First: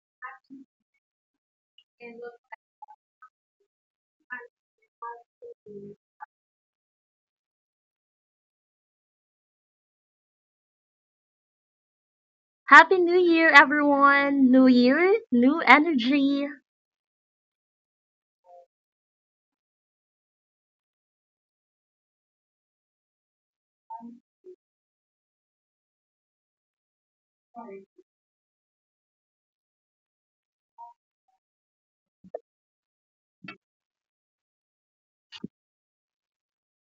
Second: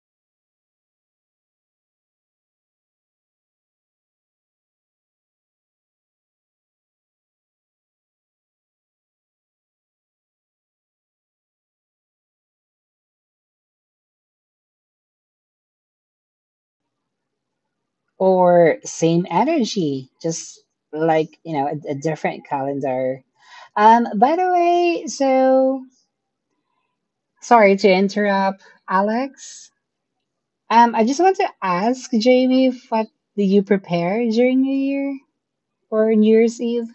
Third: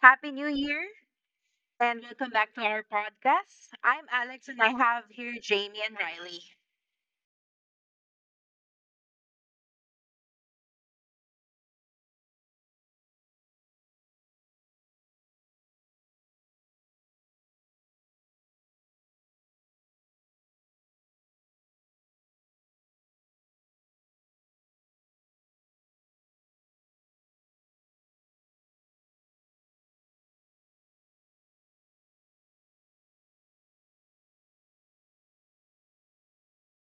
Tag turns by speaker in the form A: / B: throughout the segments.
A: Happy New Year and welcome back to our podcast. I'm Alex and I have here Jamie and Riley.
B: Happy New Year, everyone! New Year, new energy.
C: Or same energy, just like a different calendar. By the way, sorry to interrupt, Alex. I just want to ask Jamie, what do you prepare during New Year or New Year's Eve?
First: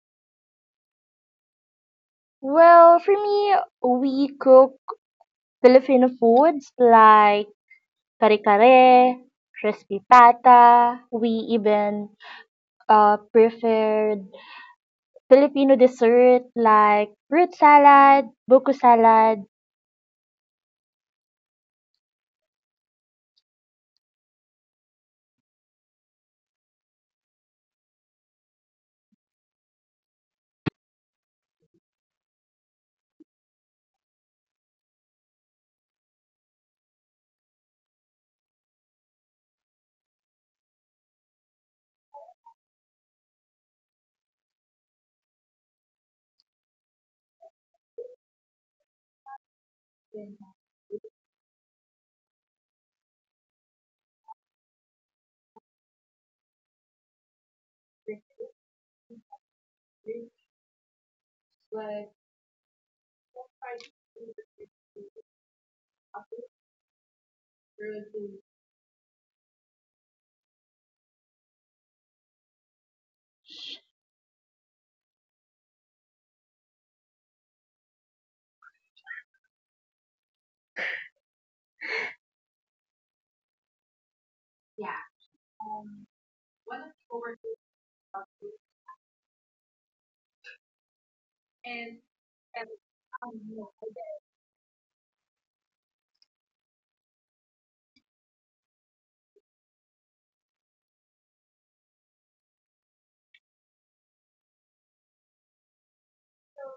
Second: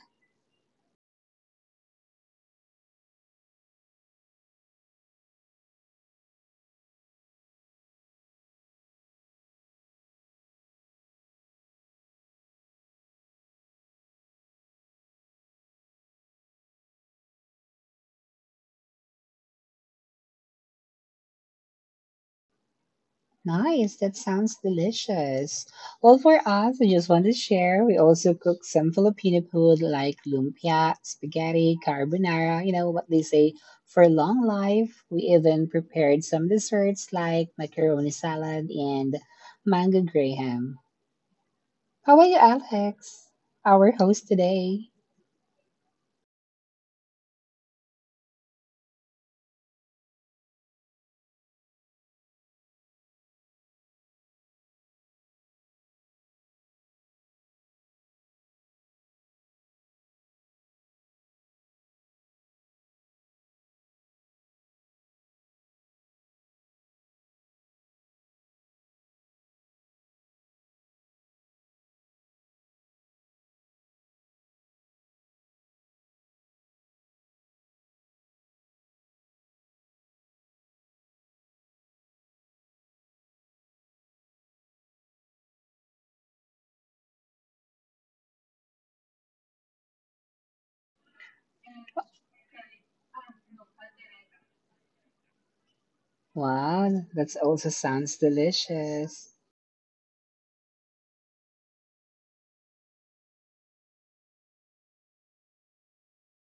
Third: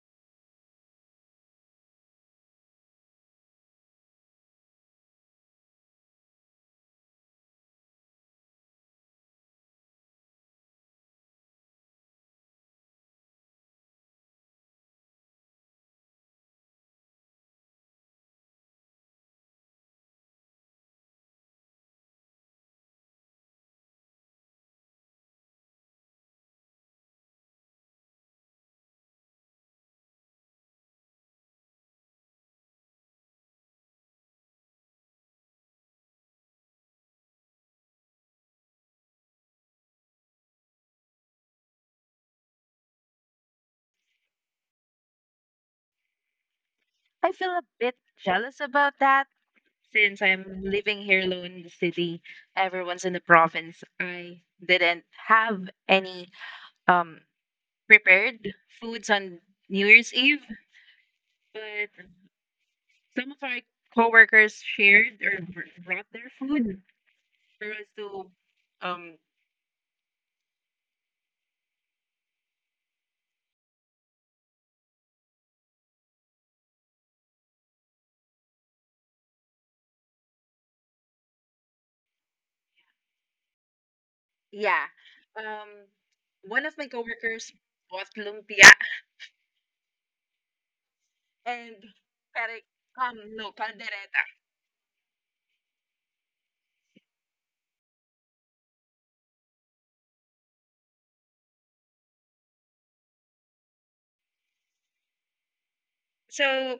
B: Well, for me, we cook Filipino foods like kare-kare, crispy pata. We even preferred Filipino dessert like fruit salad, buko salad.
C: Nice, that sounds delicious. Well, for us, we just want to share. We also cook some Filipino food like lumpia, spaghetti, carbonara, you know what they say for long life. We even prepared some desserts like macaroni salad and mango graham. How about you, Alex? Our host today.
A: I feel a bit jealous about that since I'm living here alone in the city. Everyone's in the province. I didn't have any um, prepared foods on New Year's Eve, but some of our coworkers shared or brought their food for us to. um, Yeah.
B: Yeah.
A: Um, one of my coworkers bought lumpia and pere, no, caldereta.
C: Wow, that also sounds delicious.
A: So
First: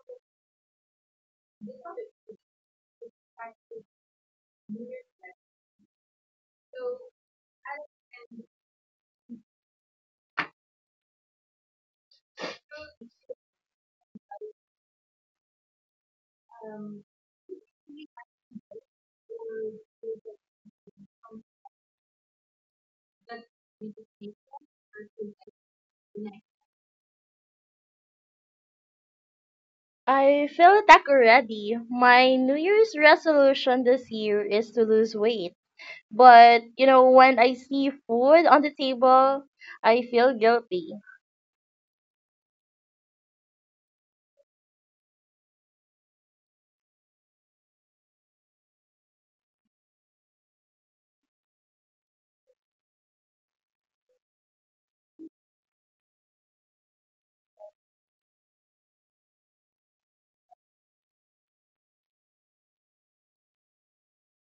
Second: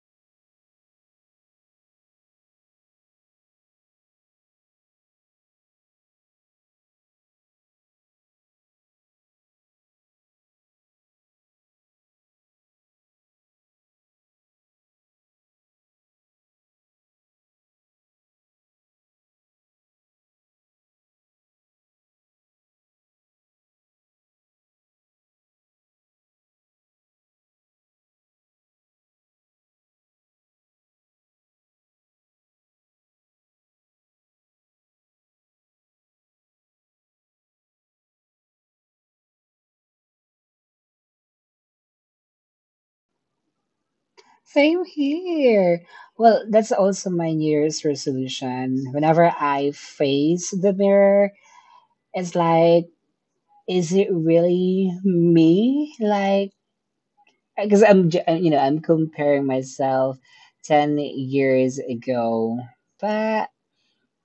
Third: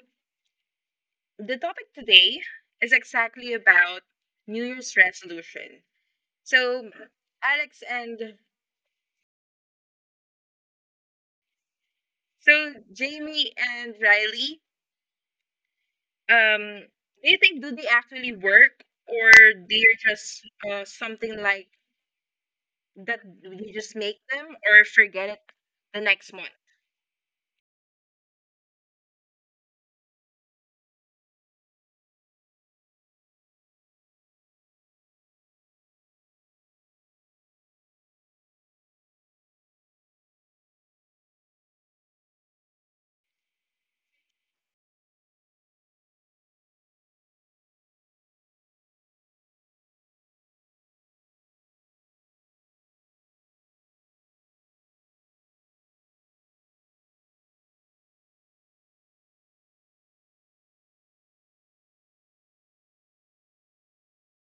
A: the topic today is exactly about New Year's resolution. So Alex and so Jamie and Riley, um, do you think do they actually work, or they're just something like that you just make them or forget it the next month?
B: I feel that already. My New Year's resolution this year is to lose weight. But, you know, when I see food on the table, I feel guilty.
C: Same here. Well, that's also my New Year's resolution. Whenever I face the mirror, it's like, is it really me? Like, because I'm, j- you know, I'm comparing myself 10 years ago. But,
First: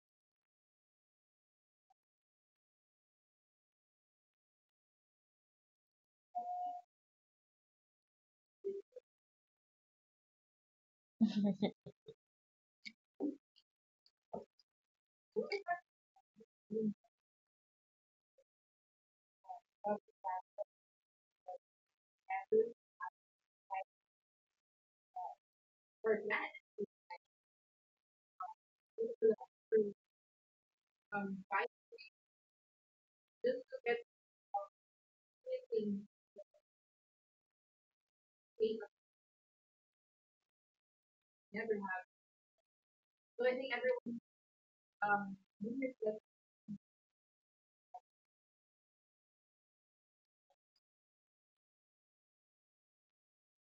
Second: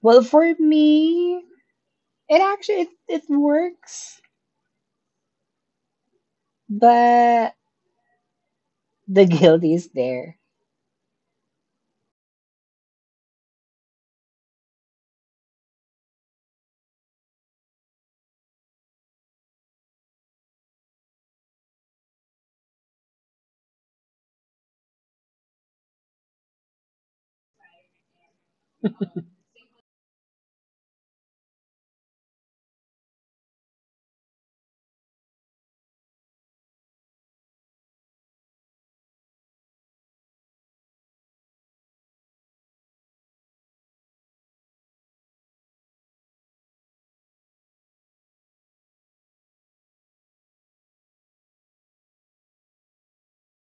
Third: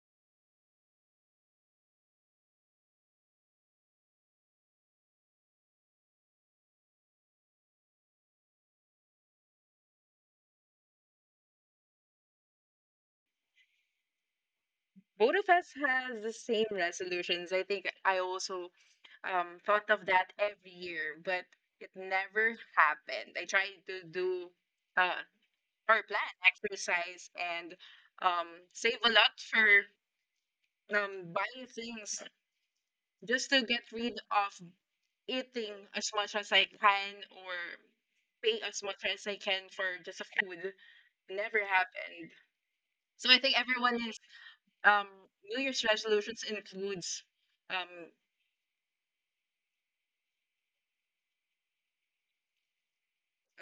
C: well, for me, it works. But the guilt is there.
A: Both of us has the same resolutions. I think I also thought of that every year, but it never happened. I tried to do uh or plan exercise and um save a lot for buying things, just to get rid of eating as much as I can or pay as much as I can for just a food. Never happened. So I think everyone's um New Year's resolutions includes um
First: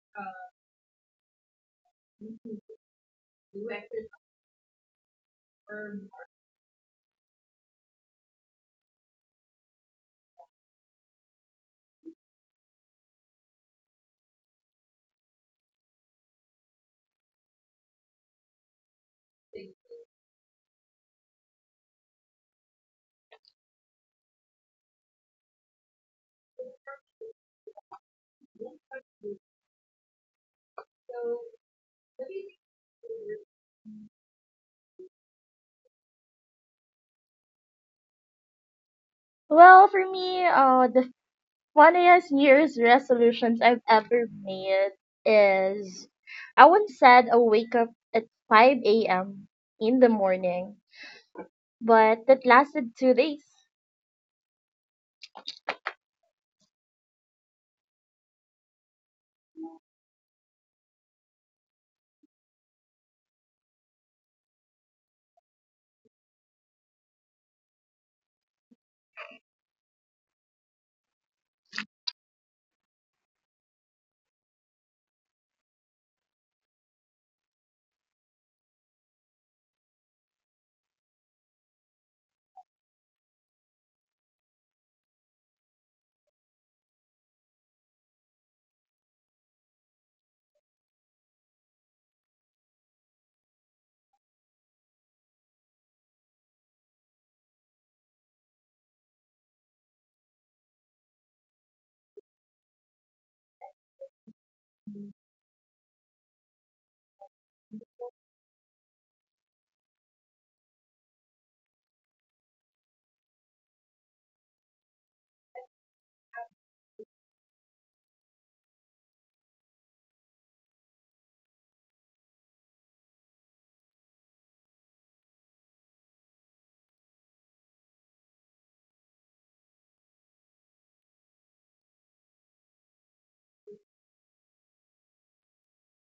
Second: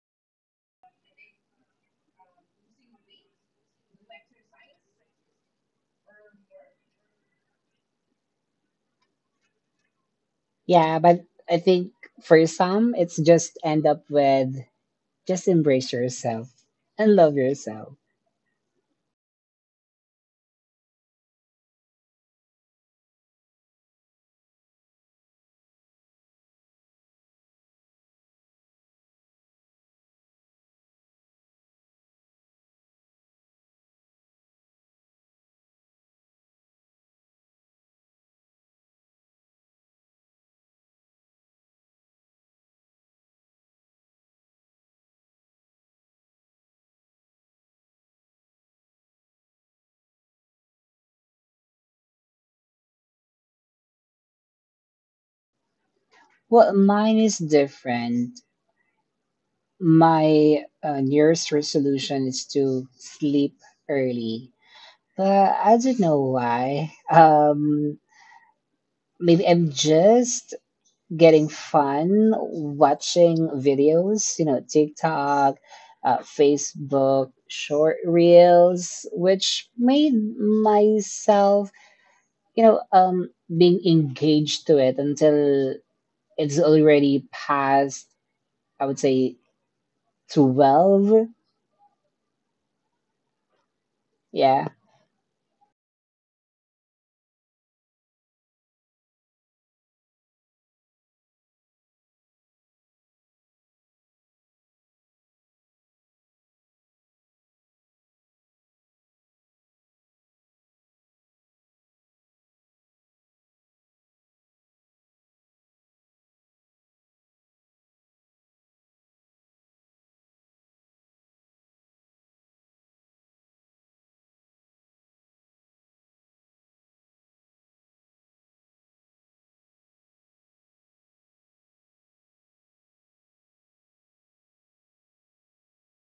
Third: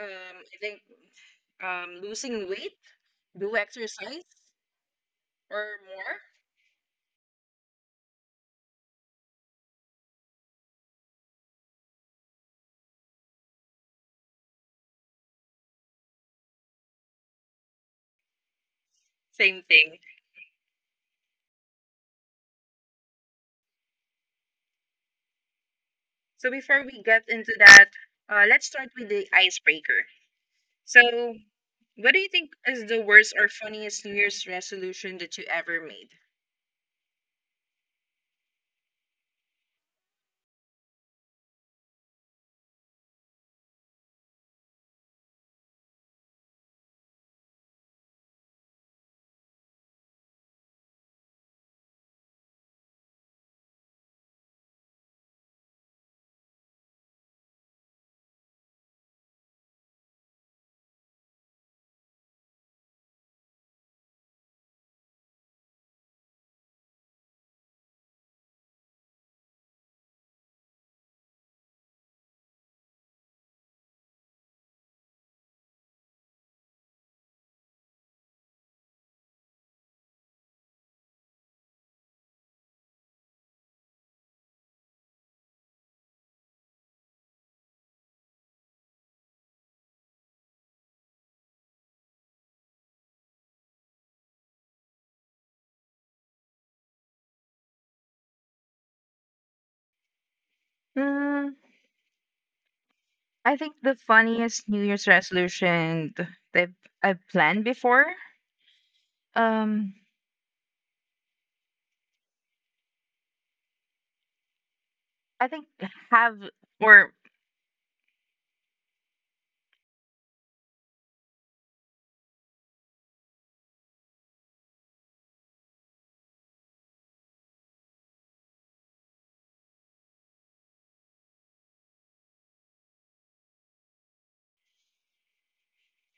A: I think, losing weight, do exercise or more,
C: Yeah, but I think for some, it's just end up with, just embrace yourself and love yourself.
A: same thing. So before we get into that, let's start with the icebreaker. So, what do you think is the worst or funniest New Year's resolution that you ever made?
B: Well, for me, the funniest New Year's resolutions I've ever made is I once said I wake up at 5 a.m. in the morning, but that lasted two days.
C: Well, mine is different. My nearest resolution is to sleep early, but I don't know why. Maybe I'm just getting fun watching videos, you know, TikTok, Facebook, short reels, which made myself, you know, um, being engaged to it until it's already past, I would say, 12. Yeah.
A: Mm, I think the funniest New Year's resolution that I've planned before. Um, I think, have or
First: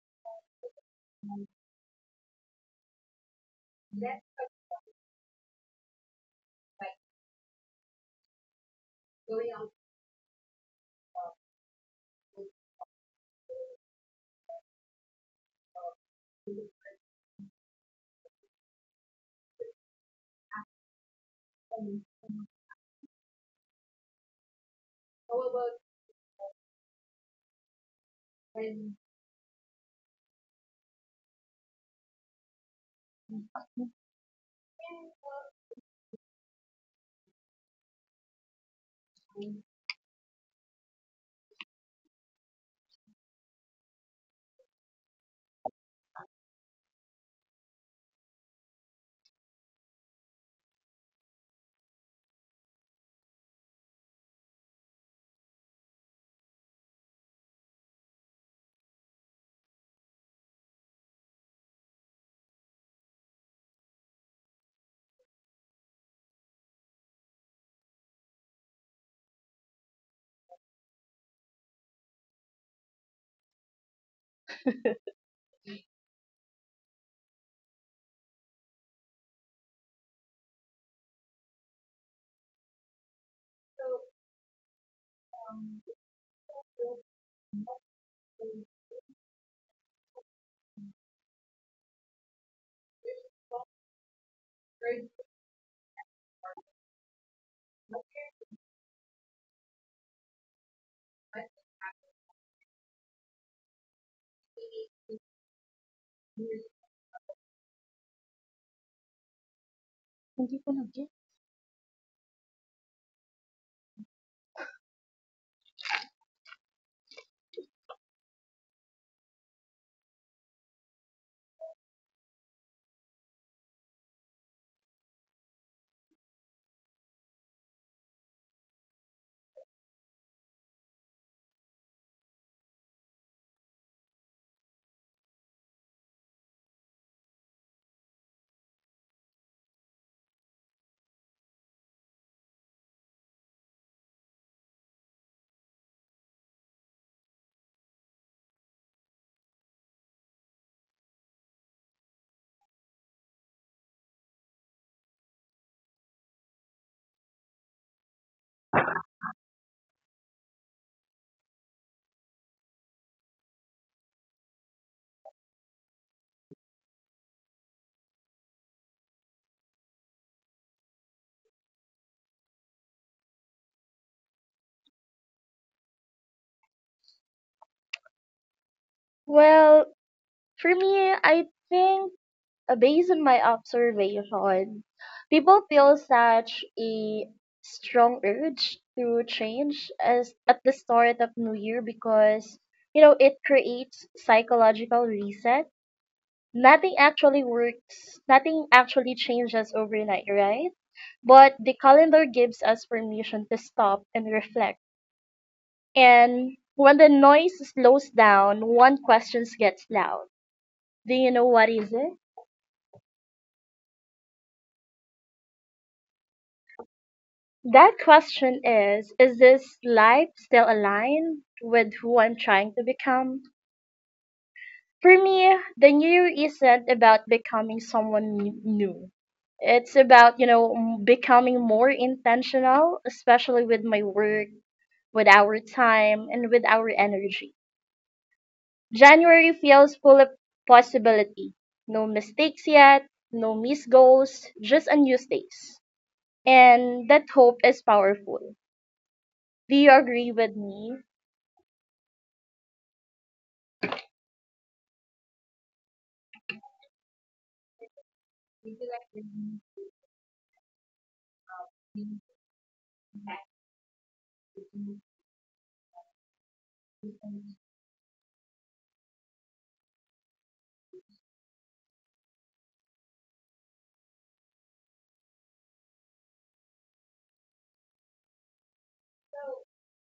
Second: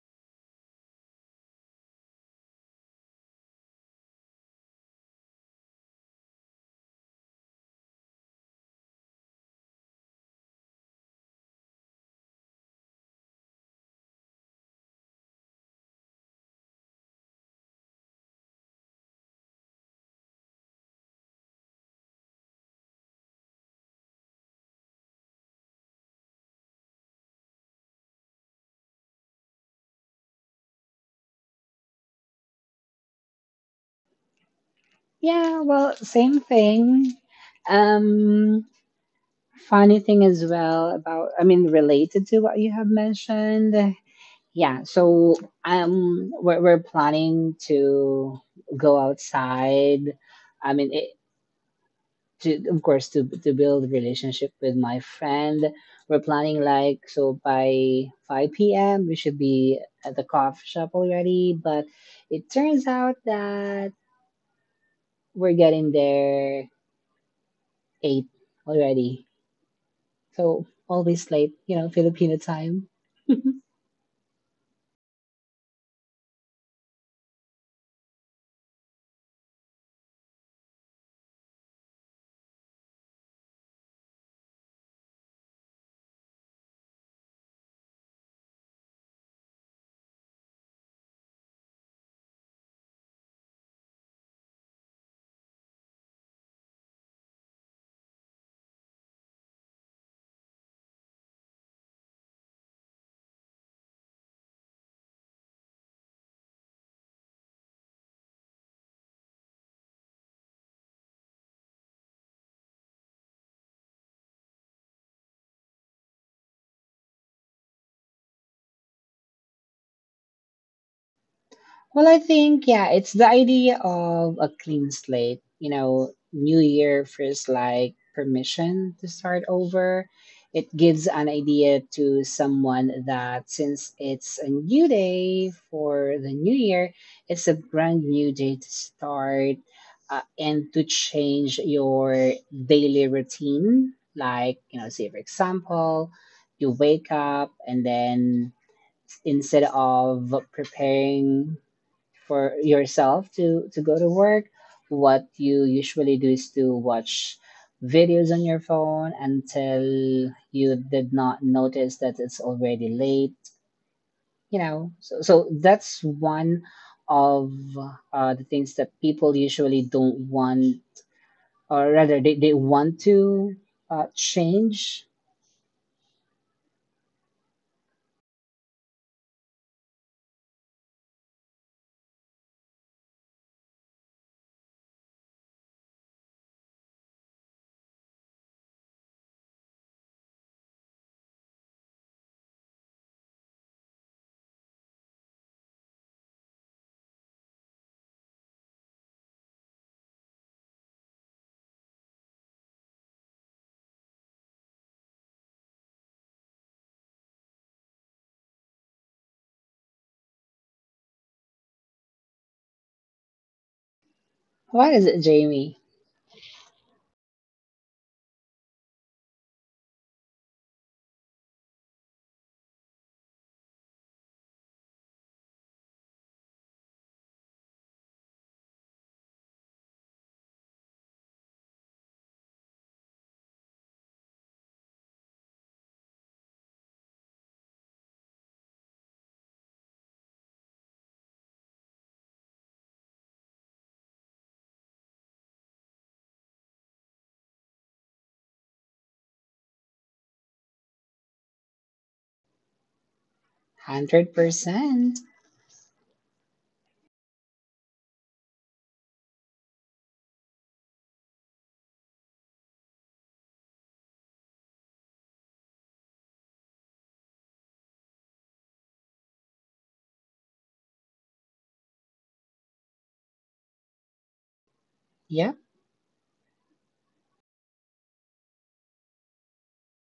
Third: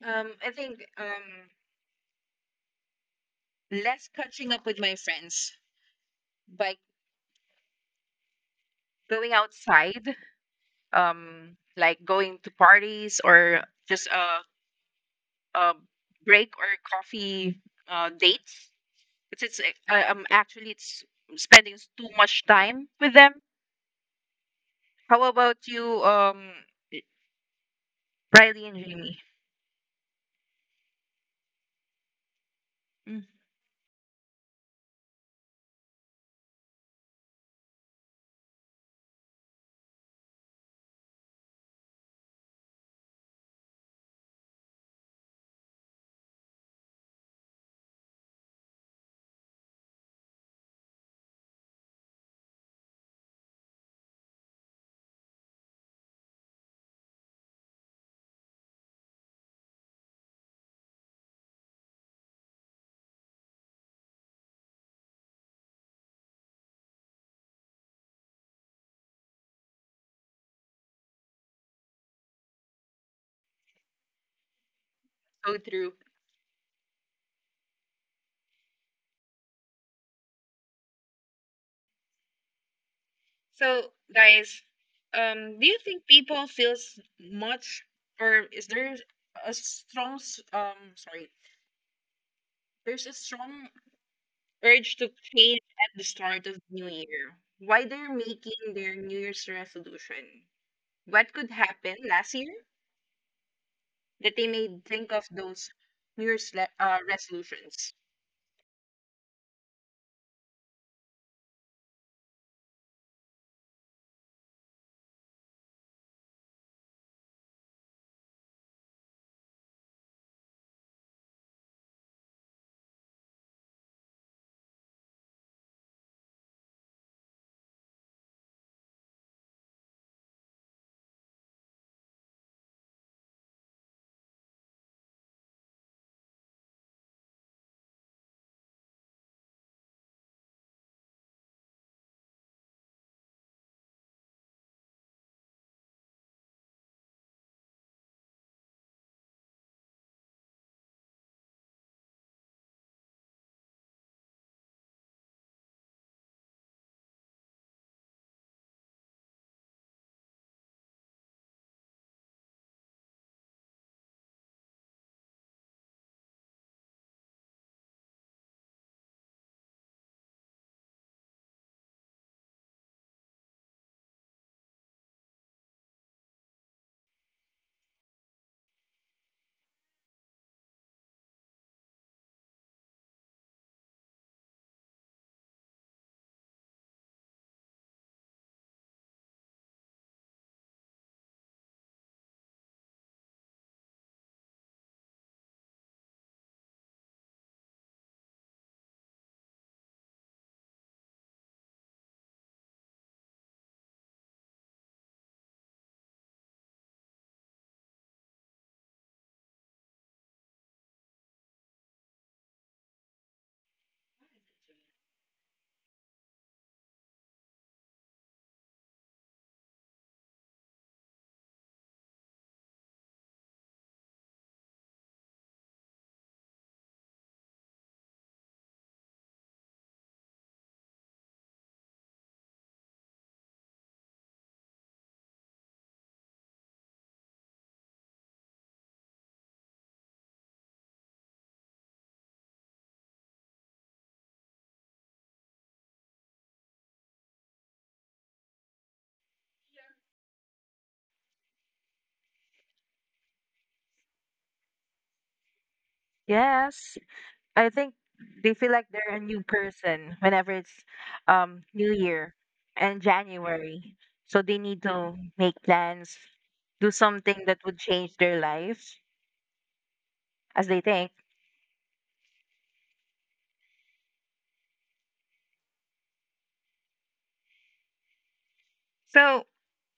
A: um, I think um, less catching up with my friends by going outside, like going to parties or just a break or coffee dates. It's actually it's spending too much time with them. How about you, Riley and Jamie? Mm,
C: Yeah, well, same thing. Um, Funny thing as well about, I mean, related to what you have mentioned. Yeah, so we're planning to go outside. I mean, it, to of course to build relationship with my friend. We're planning like so by 5 p.m. we should be at the coffee shop already, but it turns out that we're getting there 8 already. So always late, you know, Filipino time.
A: go through. So, guys, do you think people feels much, or is there a strong, s- sorry, there's a strong urge to change at the start of the New Year. Why they're making their New Year's resolution? What could happen last year that they made think of those New Year's resolutions?
C: Well, I think, yeah, it's the idea of a clean slate, you know, new year feels like permission to start over. It gives an idea to someone that since it's a new day for the new year, it's a brand new day to start and to change your daily routine. Like, you know, say, for example, you wake up and then instead of preparing for yourself to go to work, what you usually do is to watch videos on your phone until you did not notice that it's already late, you know, so that's one of the things that people usually don't want, or rather they want to change.
B: Well, for me, I think based on my observation, people feel such a strong urge to change as at the start of New Year because, you know, it creates psychological reset. Nothing actually works. Nothing actually changes overnight, right? But the calendar gives us permission to stop and reflect. And when the noise slows down, one question gets loud. Do you know what is it?
C: What is it, Jamie?
B: That question is this life still aligned with who I'm trying to become? For me, the new isn't about becoming someone new. It's about, you know, becoming more intentional, especially with my work, with our time, and with our energy. January feels full of possibility. No mistakes yet, no missed goals, just unused days. And that hope is powerful. Do you agree with me?
C: 100%.
A: Yes, I think they feel like they're a new person whenever it's New Year and January. So they need to make plans, do something that would change their life, as they think.
C: Yeah,
A: So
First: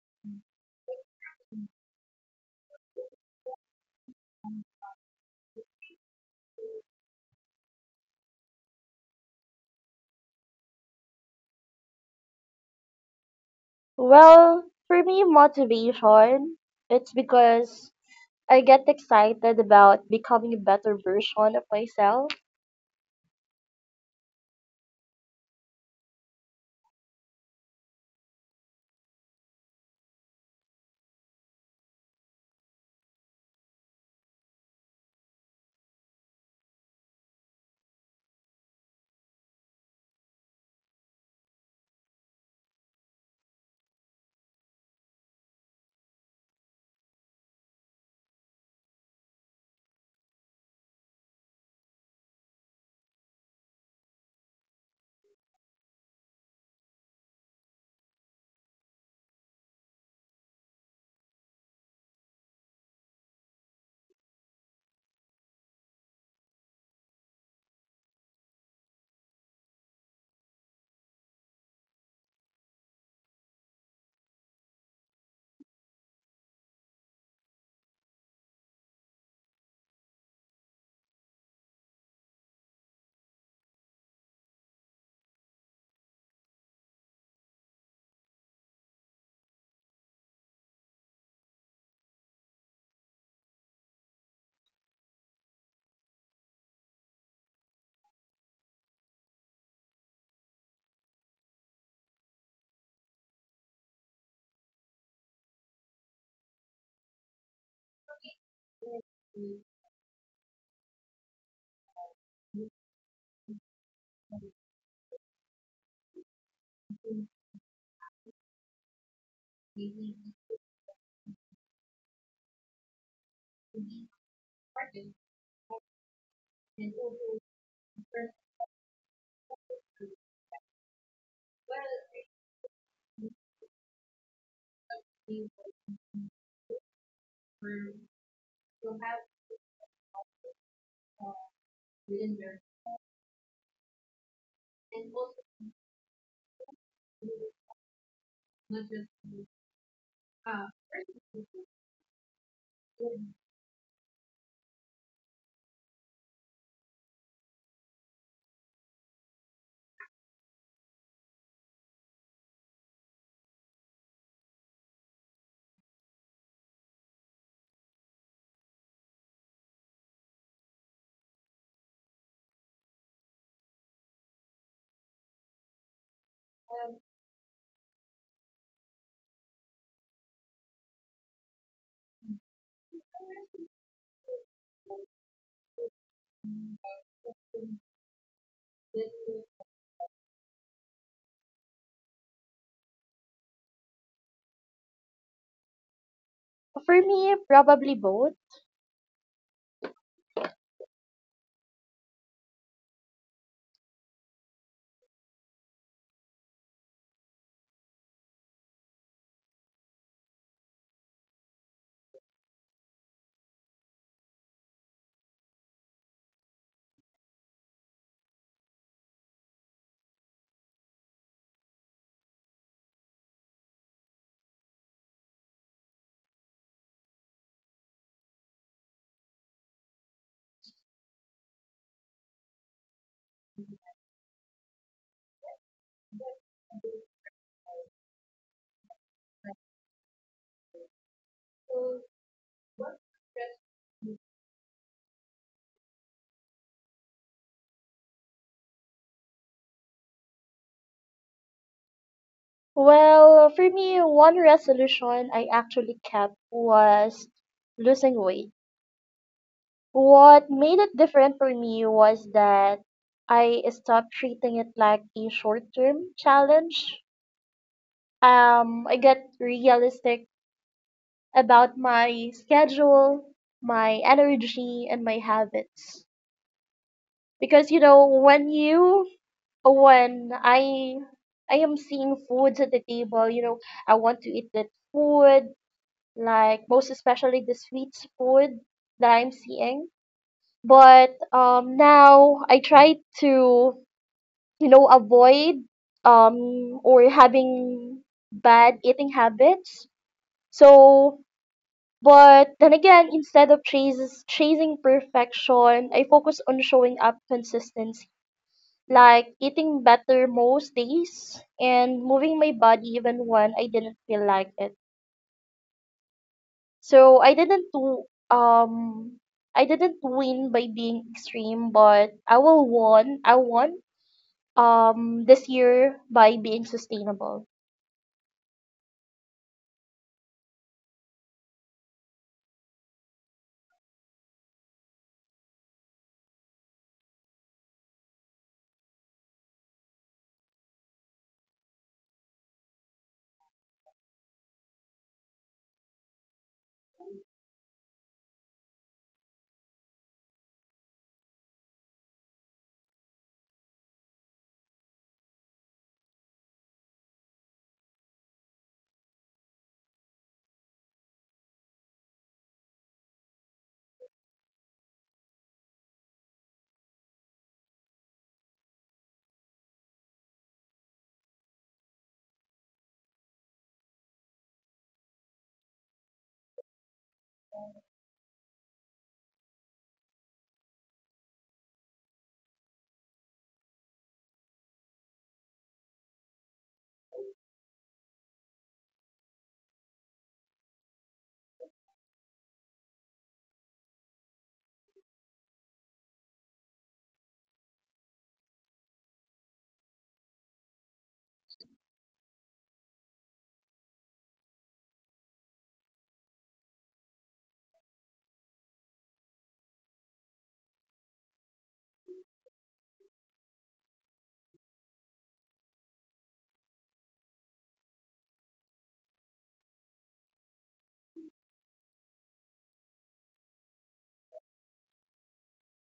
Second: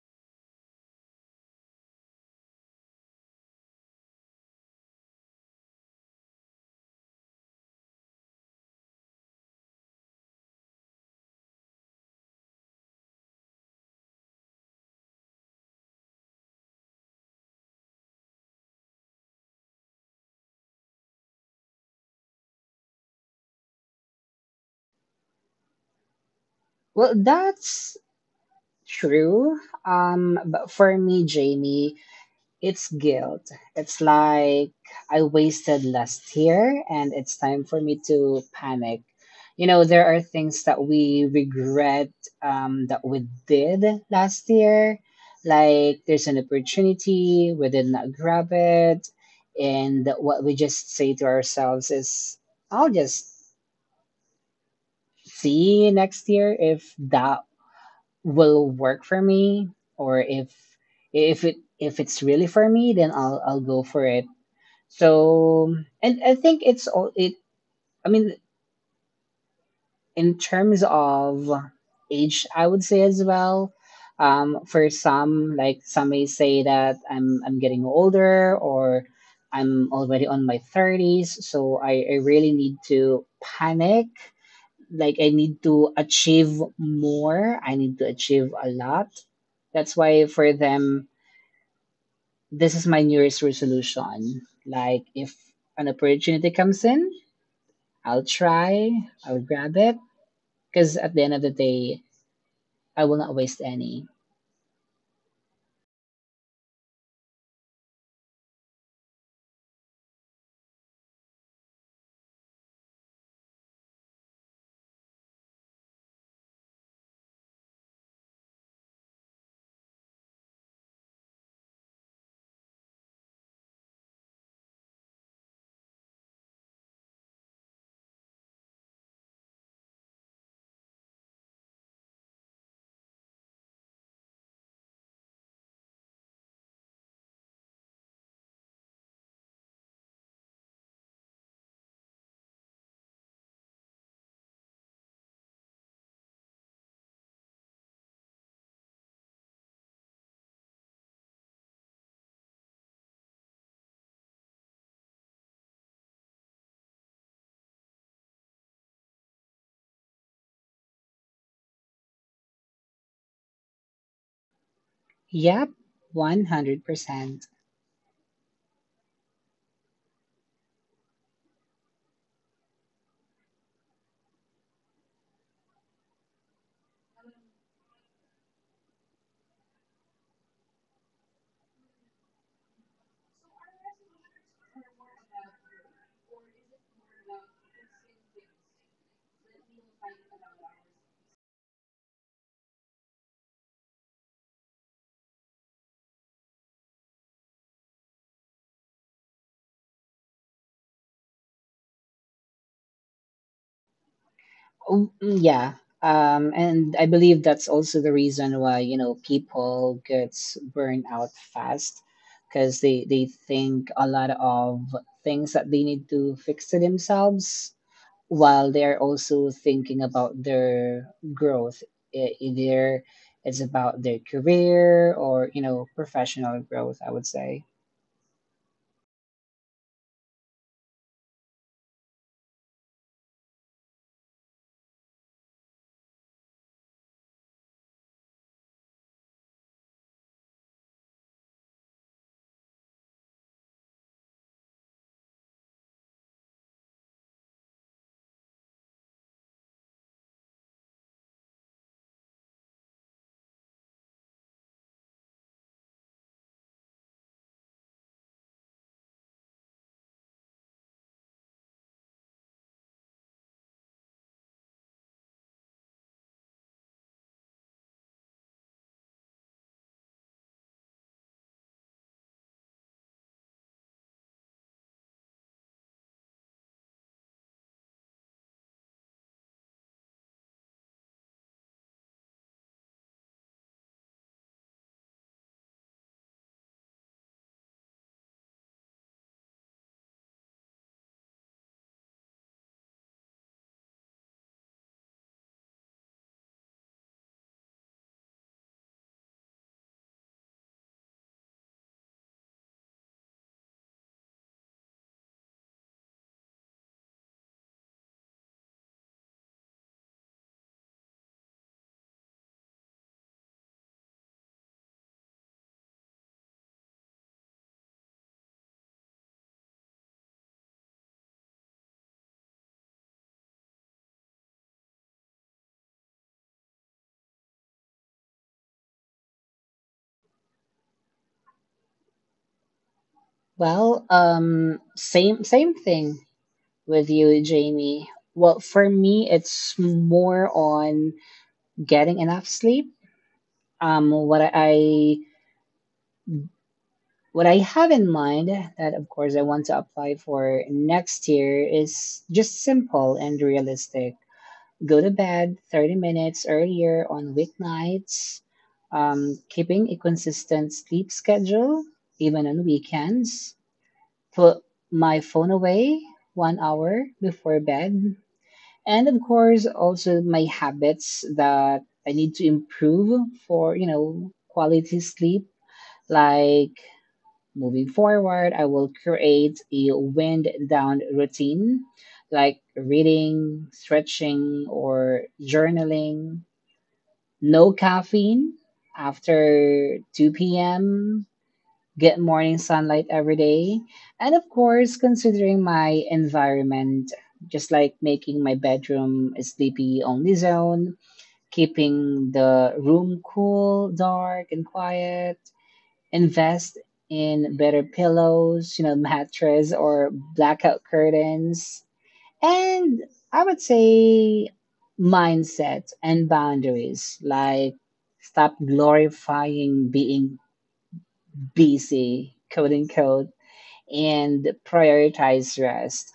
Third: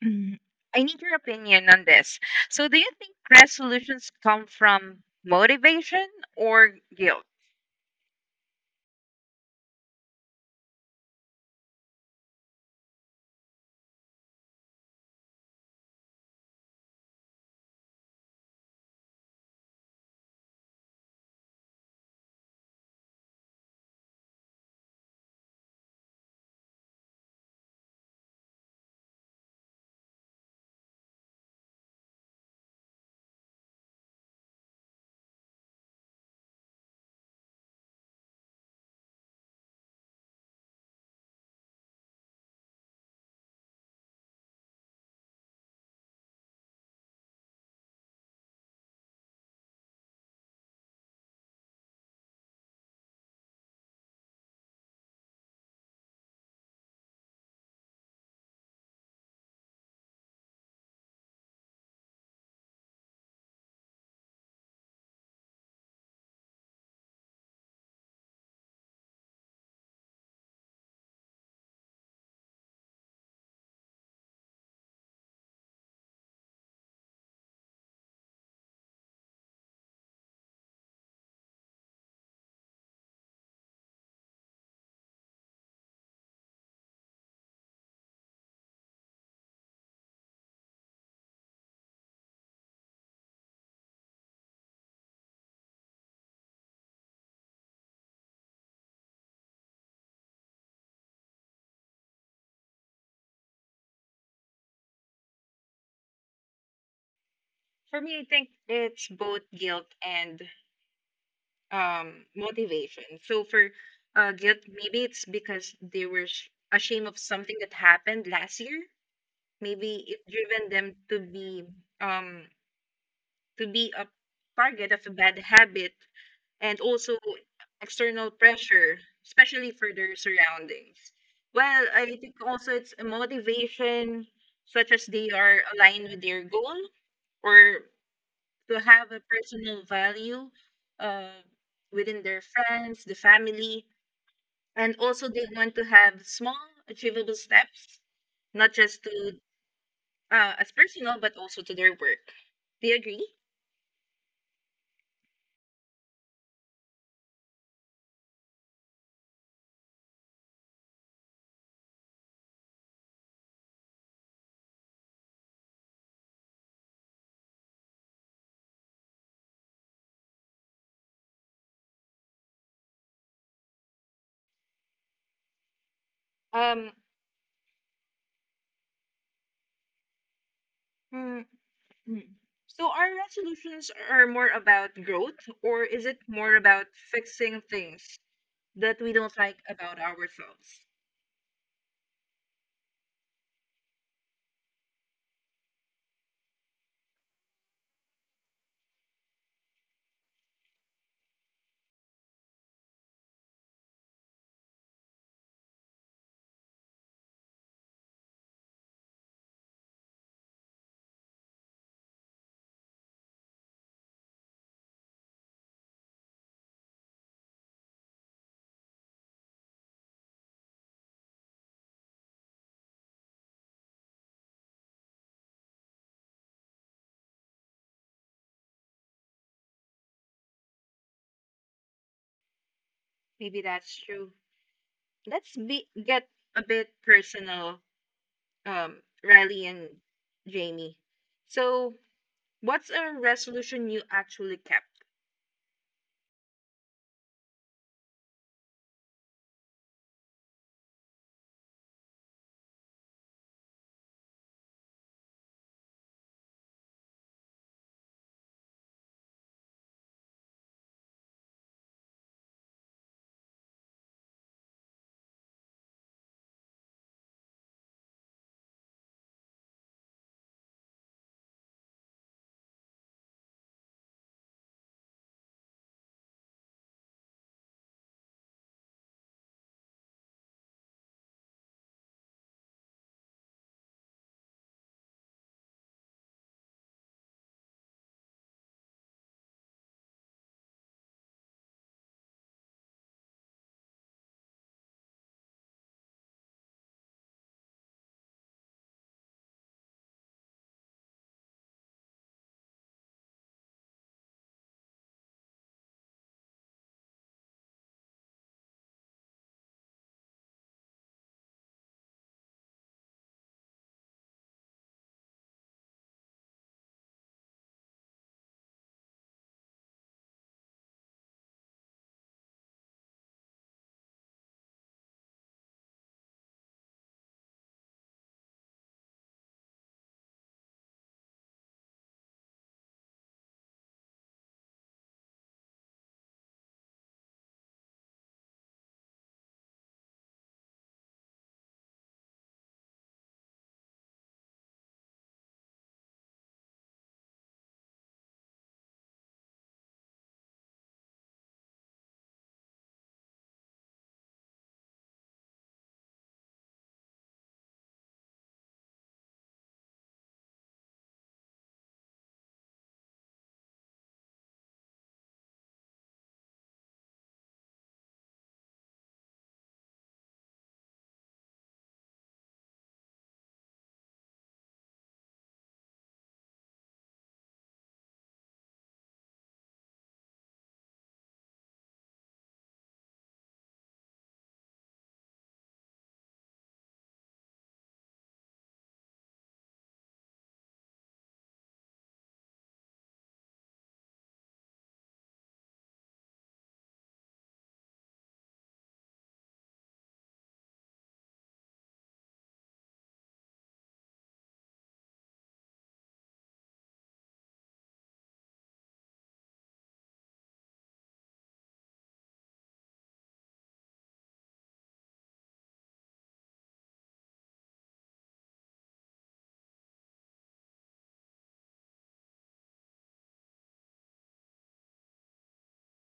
A: Mm, I need your opinion on this. So, do you think resolutions come from motivation or guilt?
B: Well, for me, motivation. It's because I get excited about becoming a better version of myself.
C: well, that's true. But for me, Jamie, it's guilt. It's like I wasted last year and it's time for me to panic. You know, there are things that we regret, that we did last year. Like there's an opportunity, we did not grab it. And what we just say to ourselves is, I'll just see next year if that will work for me, or if it if it's really for me, then I'll go for it. So, and I think it's all it. I mean, in terms of age, I would say as well. For some, like some may say that I'm getting older or I'm already on my thirties, so I really need to panic. Like I need to achieve more. I need to achieve a lot. That's why for them, this is my New Year's resolution. Like if an opportunity comes in, I'll try, I'll grab it, because at the end of the day, I will not waste any.
A: For me, I think it's both guilt and motivation. So, for guilt, maybe it's because they were ashamed of something that happened last year. Maybe it driven them um, to be a target of a bad habit, and also external pressure, especially for their surroundings. Well, I think also it's a motivation, such as they are aligned with their goal or to have a personal value uh, within their friends, the family, and also they want to have small, achievable steps, not just to as personal, but also to their work. Do you agree?
C: Yep, 100%.
A: Um, hmm, Hmm. So are resolutions are more about growth, or is it more about fixing things that we don't like about ourselves?
B: For me, probably both.
C: Oh, mm, yeah. And I believe that's also the reason why, you know, people gets burned out fast because they think a lot of things that they need to fix to themselves while they are also thinking about their growth. Either it's about their career or, you know, professional growth, I would say.
A: Maybe that's true. Let's be get a bit personal, um, Riley and Jamie. So what's a resolution you actually kept?
B: Well, for me, one resolution I actually kept was losing weight. What made it different for me was that I stopped treating it like a short term challenge. I got realistic about my schedule, my energy, and my habits. Because, you know, when you, when I am seeing foods at the table, you know, I want to eat that food, like most especially the sweet food that I'm seeing. But now I try to, you know, avoid or having bad eating habits. So, but then again, instead of chasing perfection, I focus on showing up consistency, like eating better most days and moving my body even when I didn't feel like it. So I didn't do. I didn't win by being extreme, but I won this year by being sustainable.
C: Well, same thing with you, Jamie. Well, for me, it's more on getting enough sleep. Um, what I what I have in mind that of course I want to apply for next year is just simple and realistic. Go to bed 30 minutes earlier on weeknights, keeping a consistent sleep schedule, even on weekends, put my phone away 1 hour before bed, and of course also my habits that I need to improve for, you know, quality sleep. Like moving forward, I will create a wind down routine like reading, stretching, or journaling. No caffeine after 2 p.m. Get morning sunlight every day. And of course, considering my environment, just like making my bedroom a sleepy only zone, keeping the room cool, dark, and quiet, invest in better pillows, you know, mattress or blackout curtains. And I would say mindset and boundaries, like stop glorifying being busy, quote unquote, and prioritize rest.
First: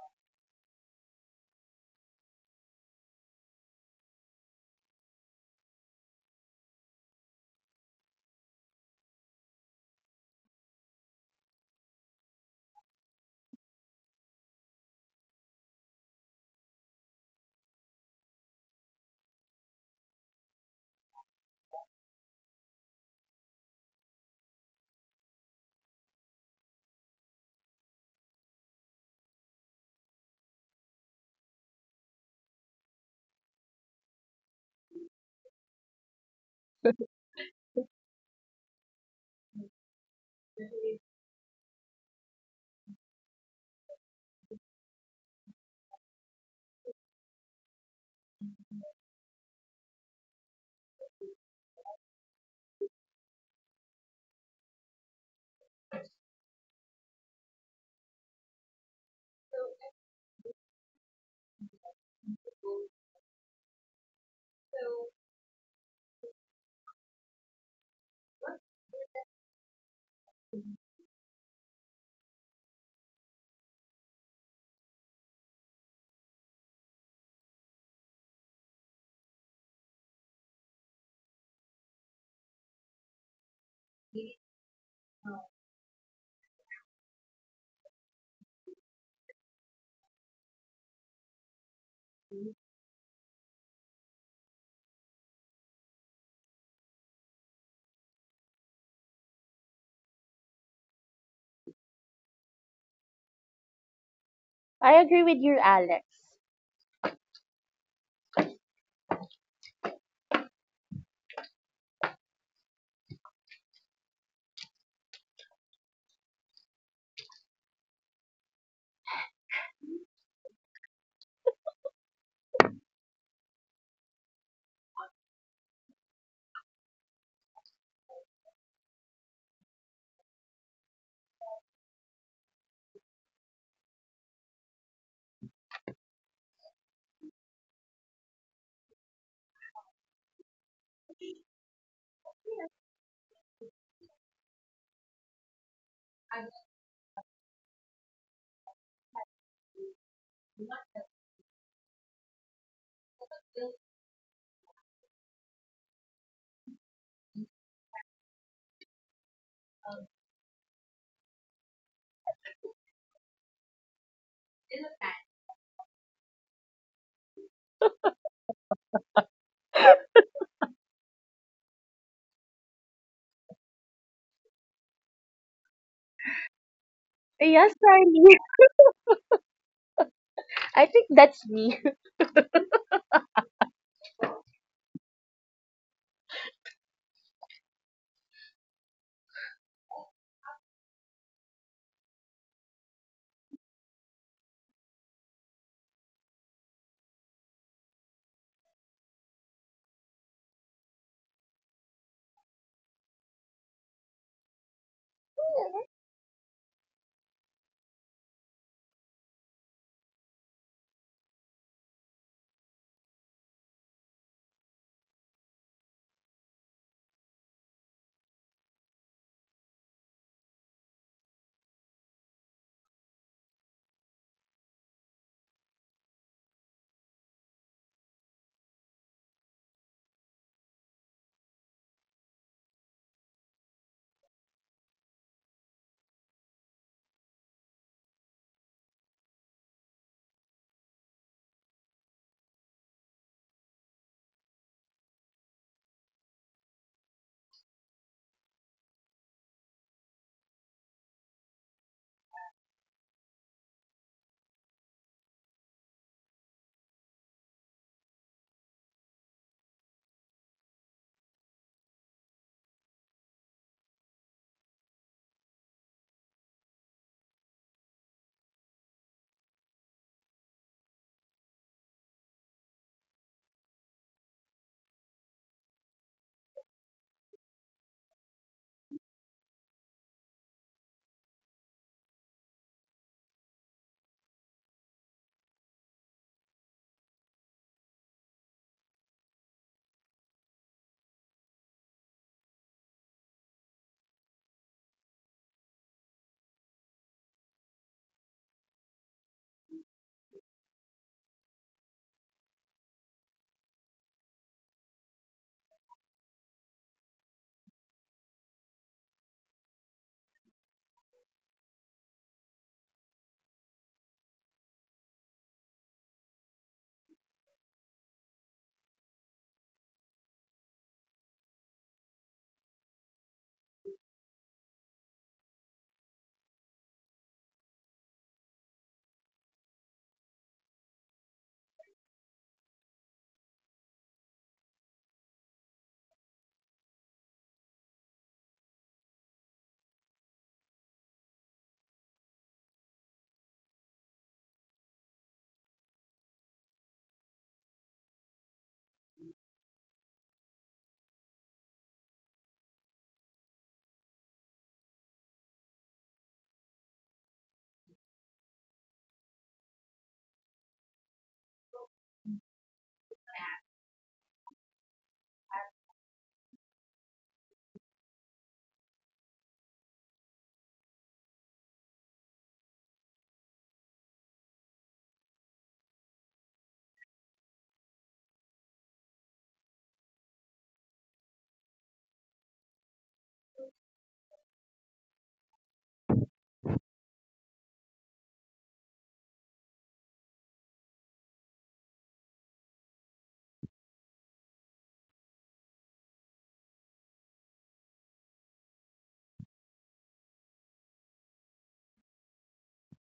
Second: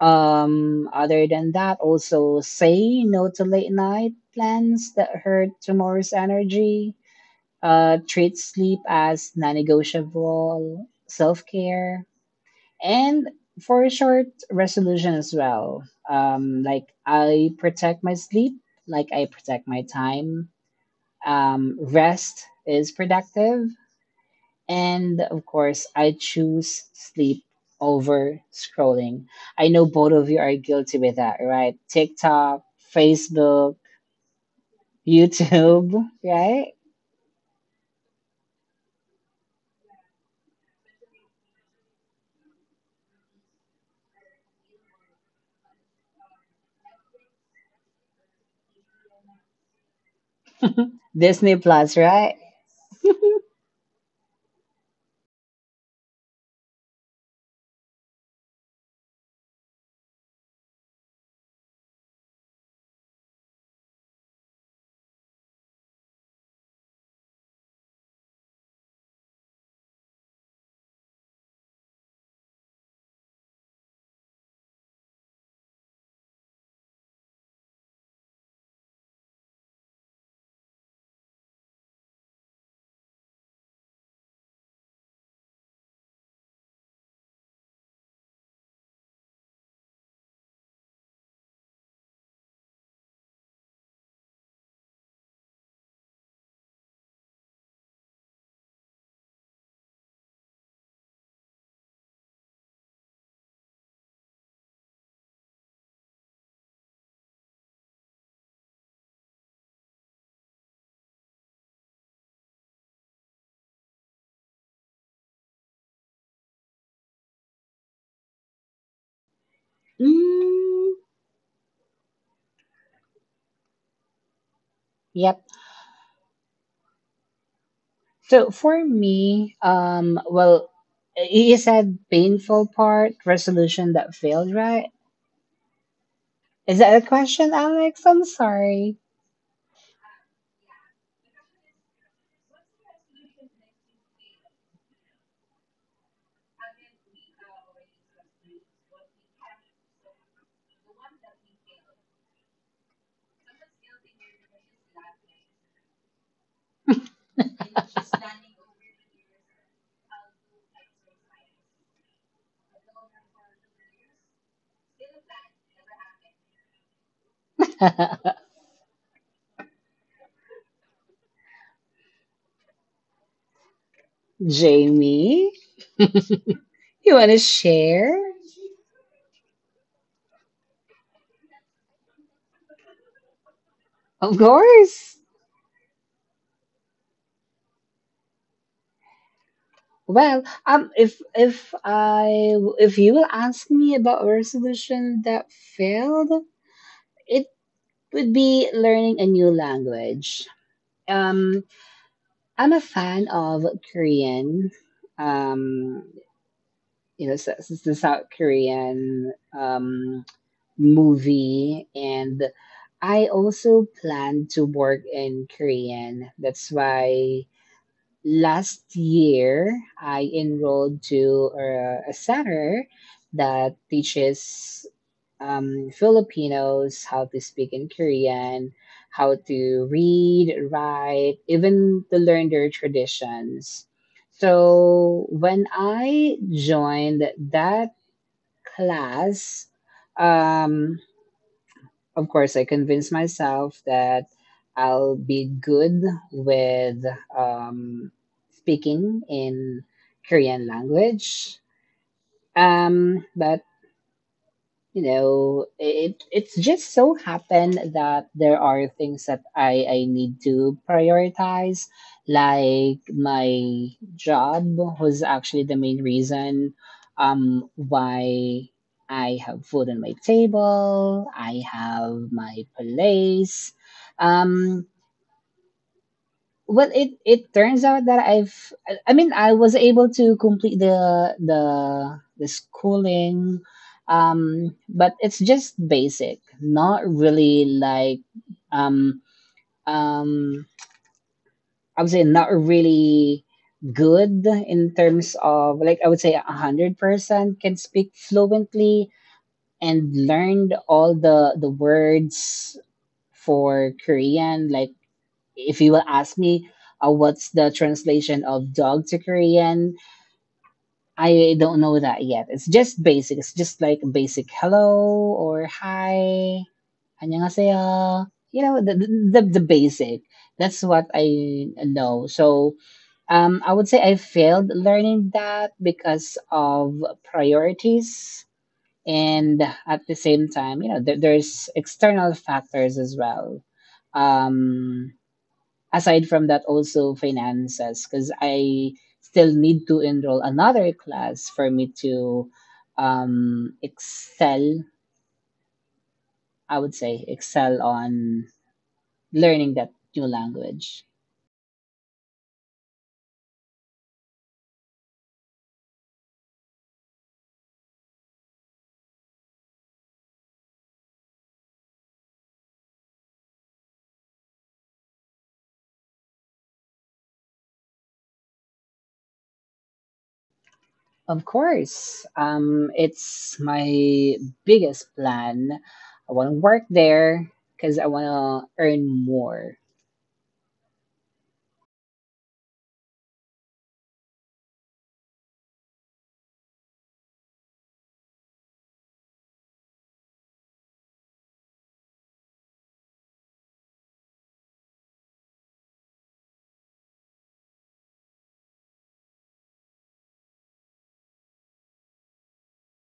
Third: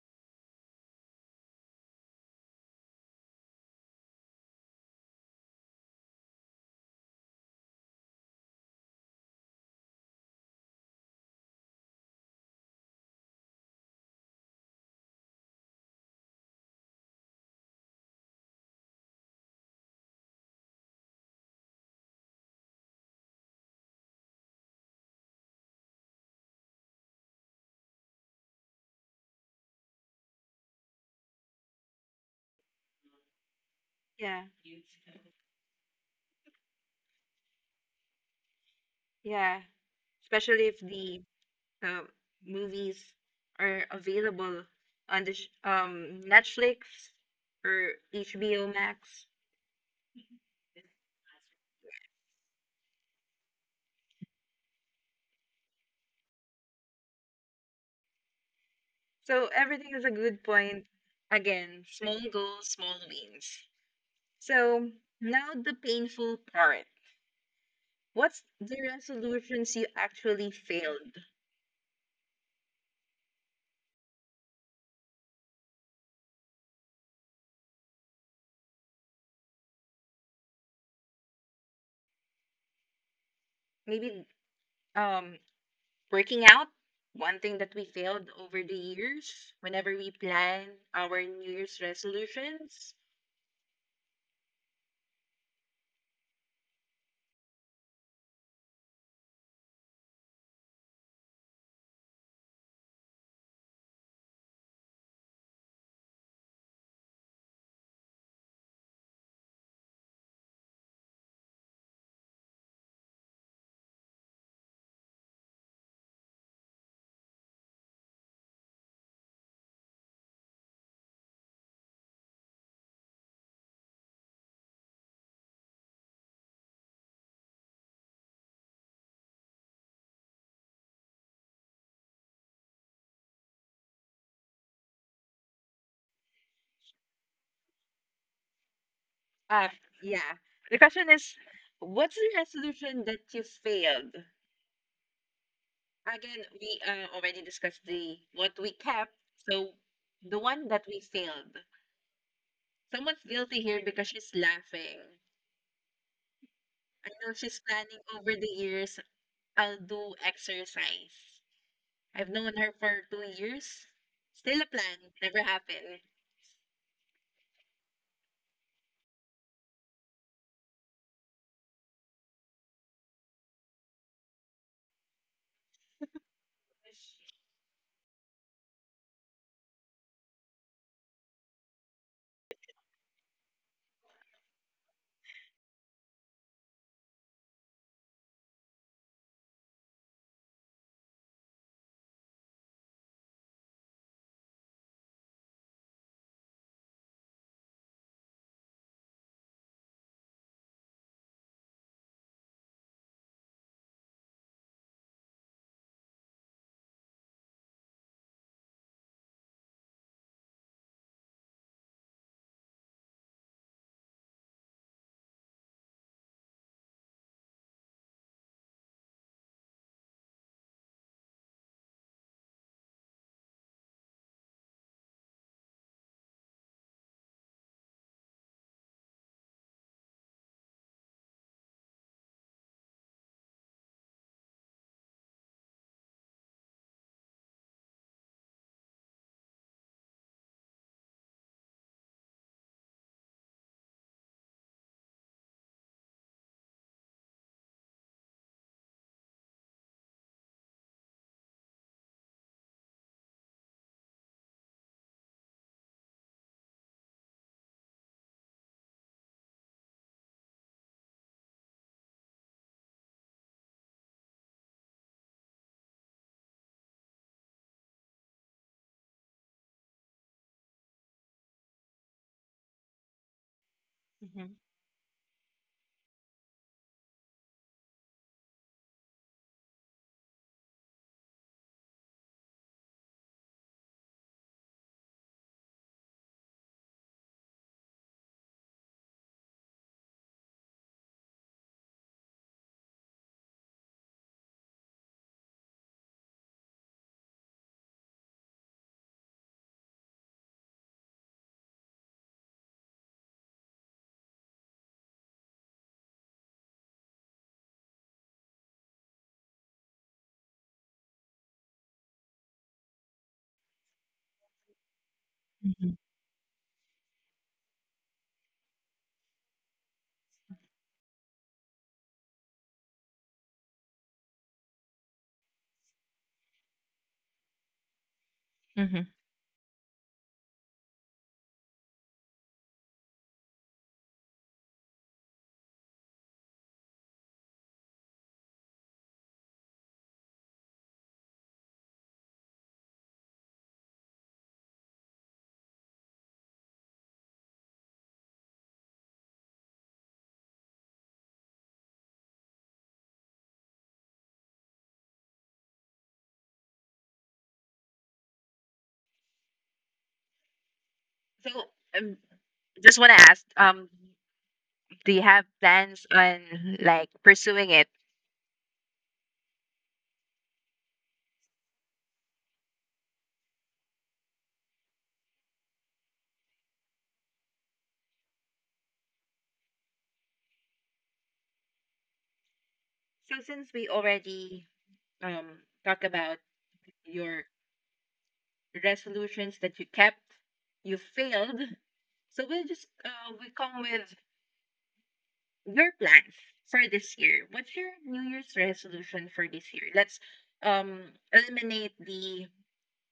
C: Other than that, also say no to late night plans that hurt tomorrow's energy, treat sleep as non negotiable, self care, and for a short resolution as well. Like I protect my sleep, like I protect my time. Rest is productive. And of course, I choose sleep over scrolling. I know both of you are guilty with that, right? TikTok, Facebook,
A: Yeah.
C: YouTube, right?
A: Yeah. Especially if the um, movies are available on the Netflix or HBO Max.
C: Disney Plus, right?
A: So everything is a good point. Again, small goals, small wins. So now the painful part. What's the resolutions you actually failed? Maybe um working out, one thing that we failed over the years whenever we plan our New Year's resolutions.
B: I agree with you, Alex.
C: Mm, yep. So for me, well, you said painful part, resolution that failed, right? Is that a question, Alex? I'm sorry.
A: Um, yeah. The question is, what's the resolution that you failed? Again, we already discussed the what we kept, so the one that we failed. Someone's guilty here because she's laughing. I know she's planning over the years, I'll do exercise. I've known her for 2 years. Still a plan, never happened.
C: Jamie, you want to
B: Yes,
C: share?
B: Charlie. I think that's me.
C: Of course. Well, if you will ask me about a resolution that failed, it would be learning a new language. Um, I'm a fan of Korean. Um, you know, this the South Korean um, movie, and I also plan to work in Korean. That's why last year I enrolled to a center that teaches Filipinos how to speak in Korean, how to read, write, even to learn their traditions. So when I joined that class, um, of course, I convinced myself that I'll be good with um, speaking in Korean language. But you know, it it's just so happened that there are things that I need to prioritize, like my job was actually the main reason, why I have food on my table, I have my place.
A: Mhm.
C: Um, well, it turns out that I mean, I was able to complete the the schooling, but it's just basic, not really like, um um I would say not really good in terms of, like, I would say a 100% can speak fluently and learned all the words for Korean. Like, if you will ask me what's the translation of dog to Korean, I don't know that yet. It's just basic. It's just like basic hello or
A: Mhm,
C: hi, 안녕하세요. You know the, the basic. That's what I know. So I would say I failed learning that because of priorities.
A: mhm.
C: And at the same time, you know, there's external factors as well, um, aside from that also finances because I still need to enroll another class for me to excel, I would say excel on learning that new language.
A: So, um, just want to ask, do you have plans on like pursuing it?
C: Of course, it's my biggest plan. I want to work there because I want to earn more.
A: So since we already um talked about your resolutions that you kept, you failed. So we come with your plans for this year. What's your New Year's resolution for this year? Let's um eliminate the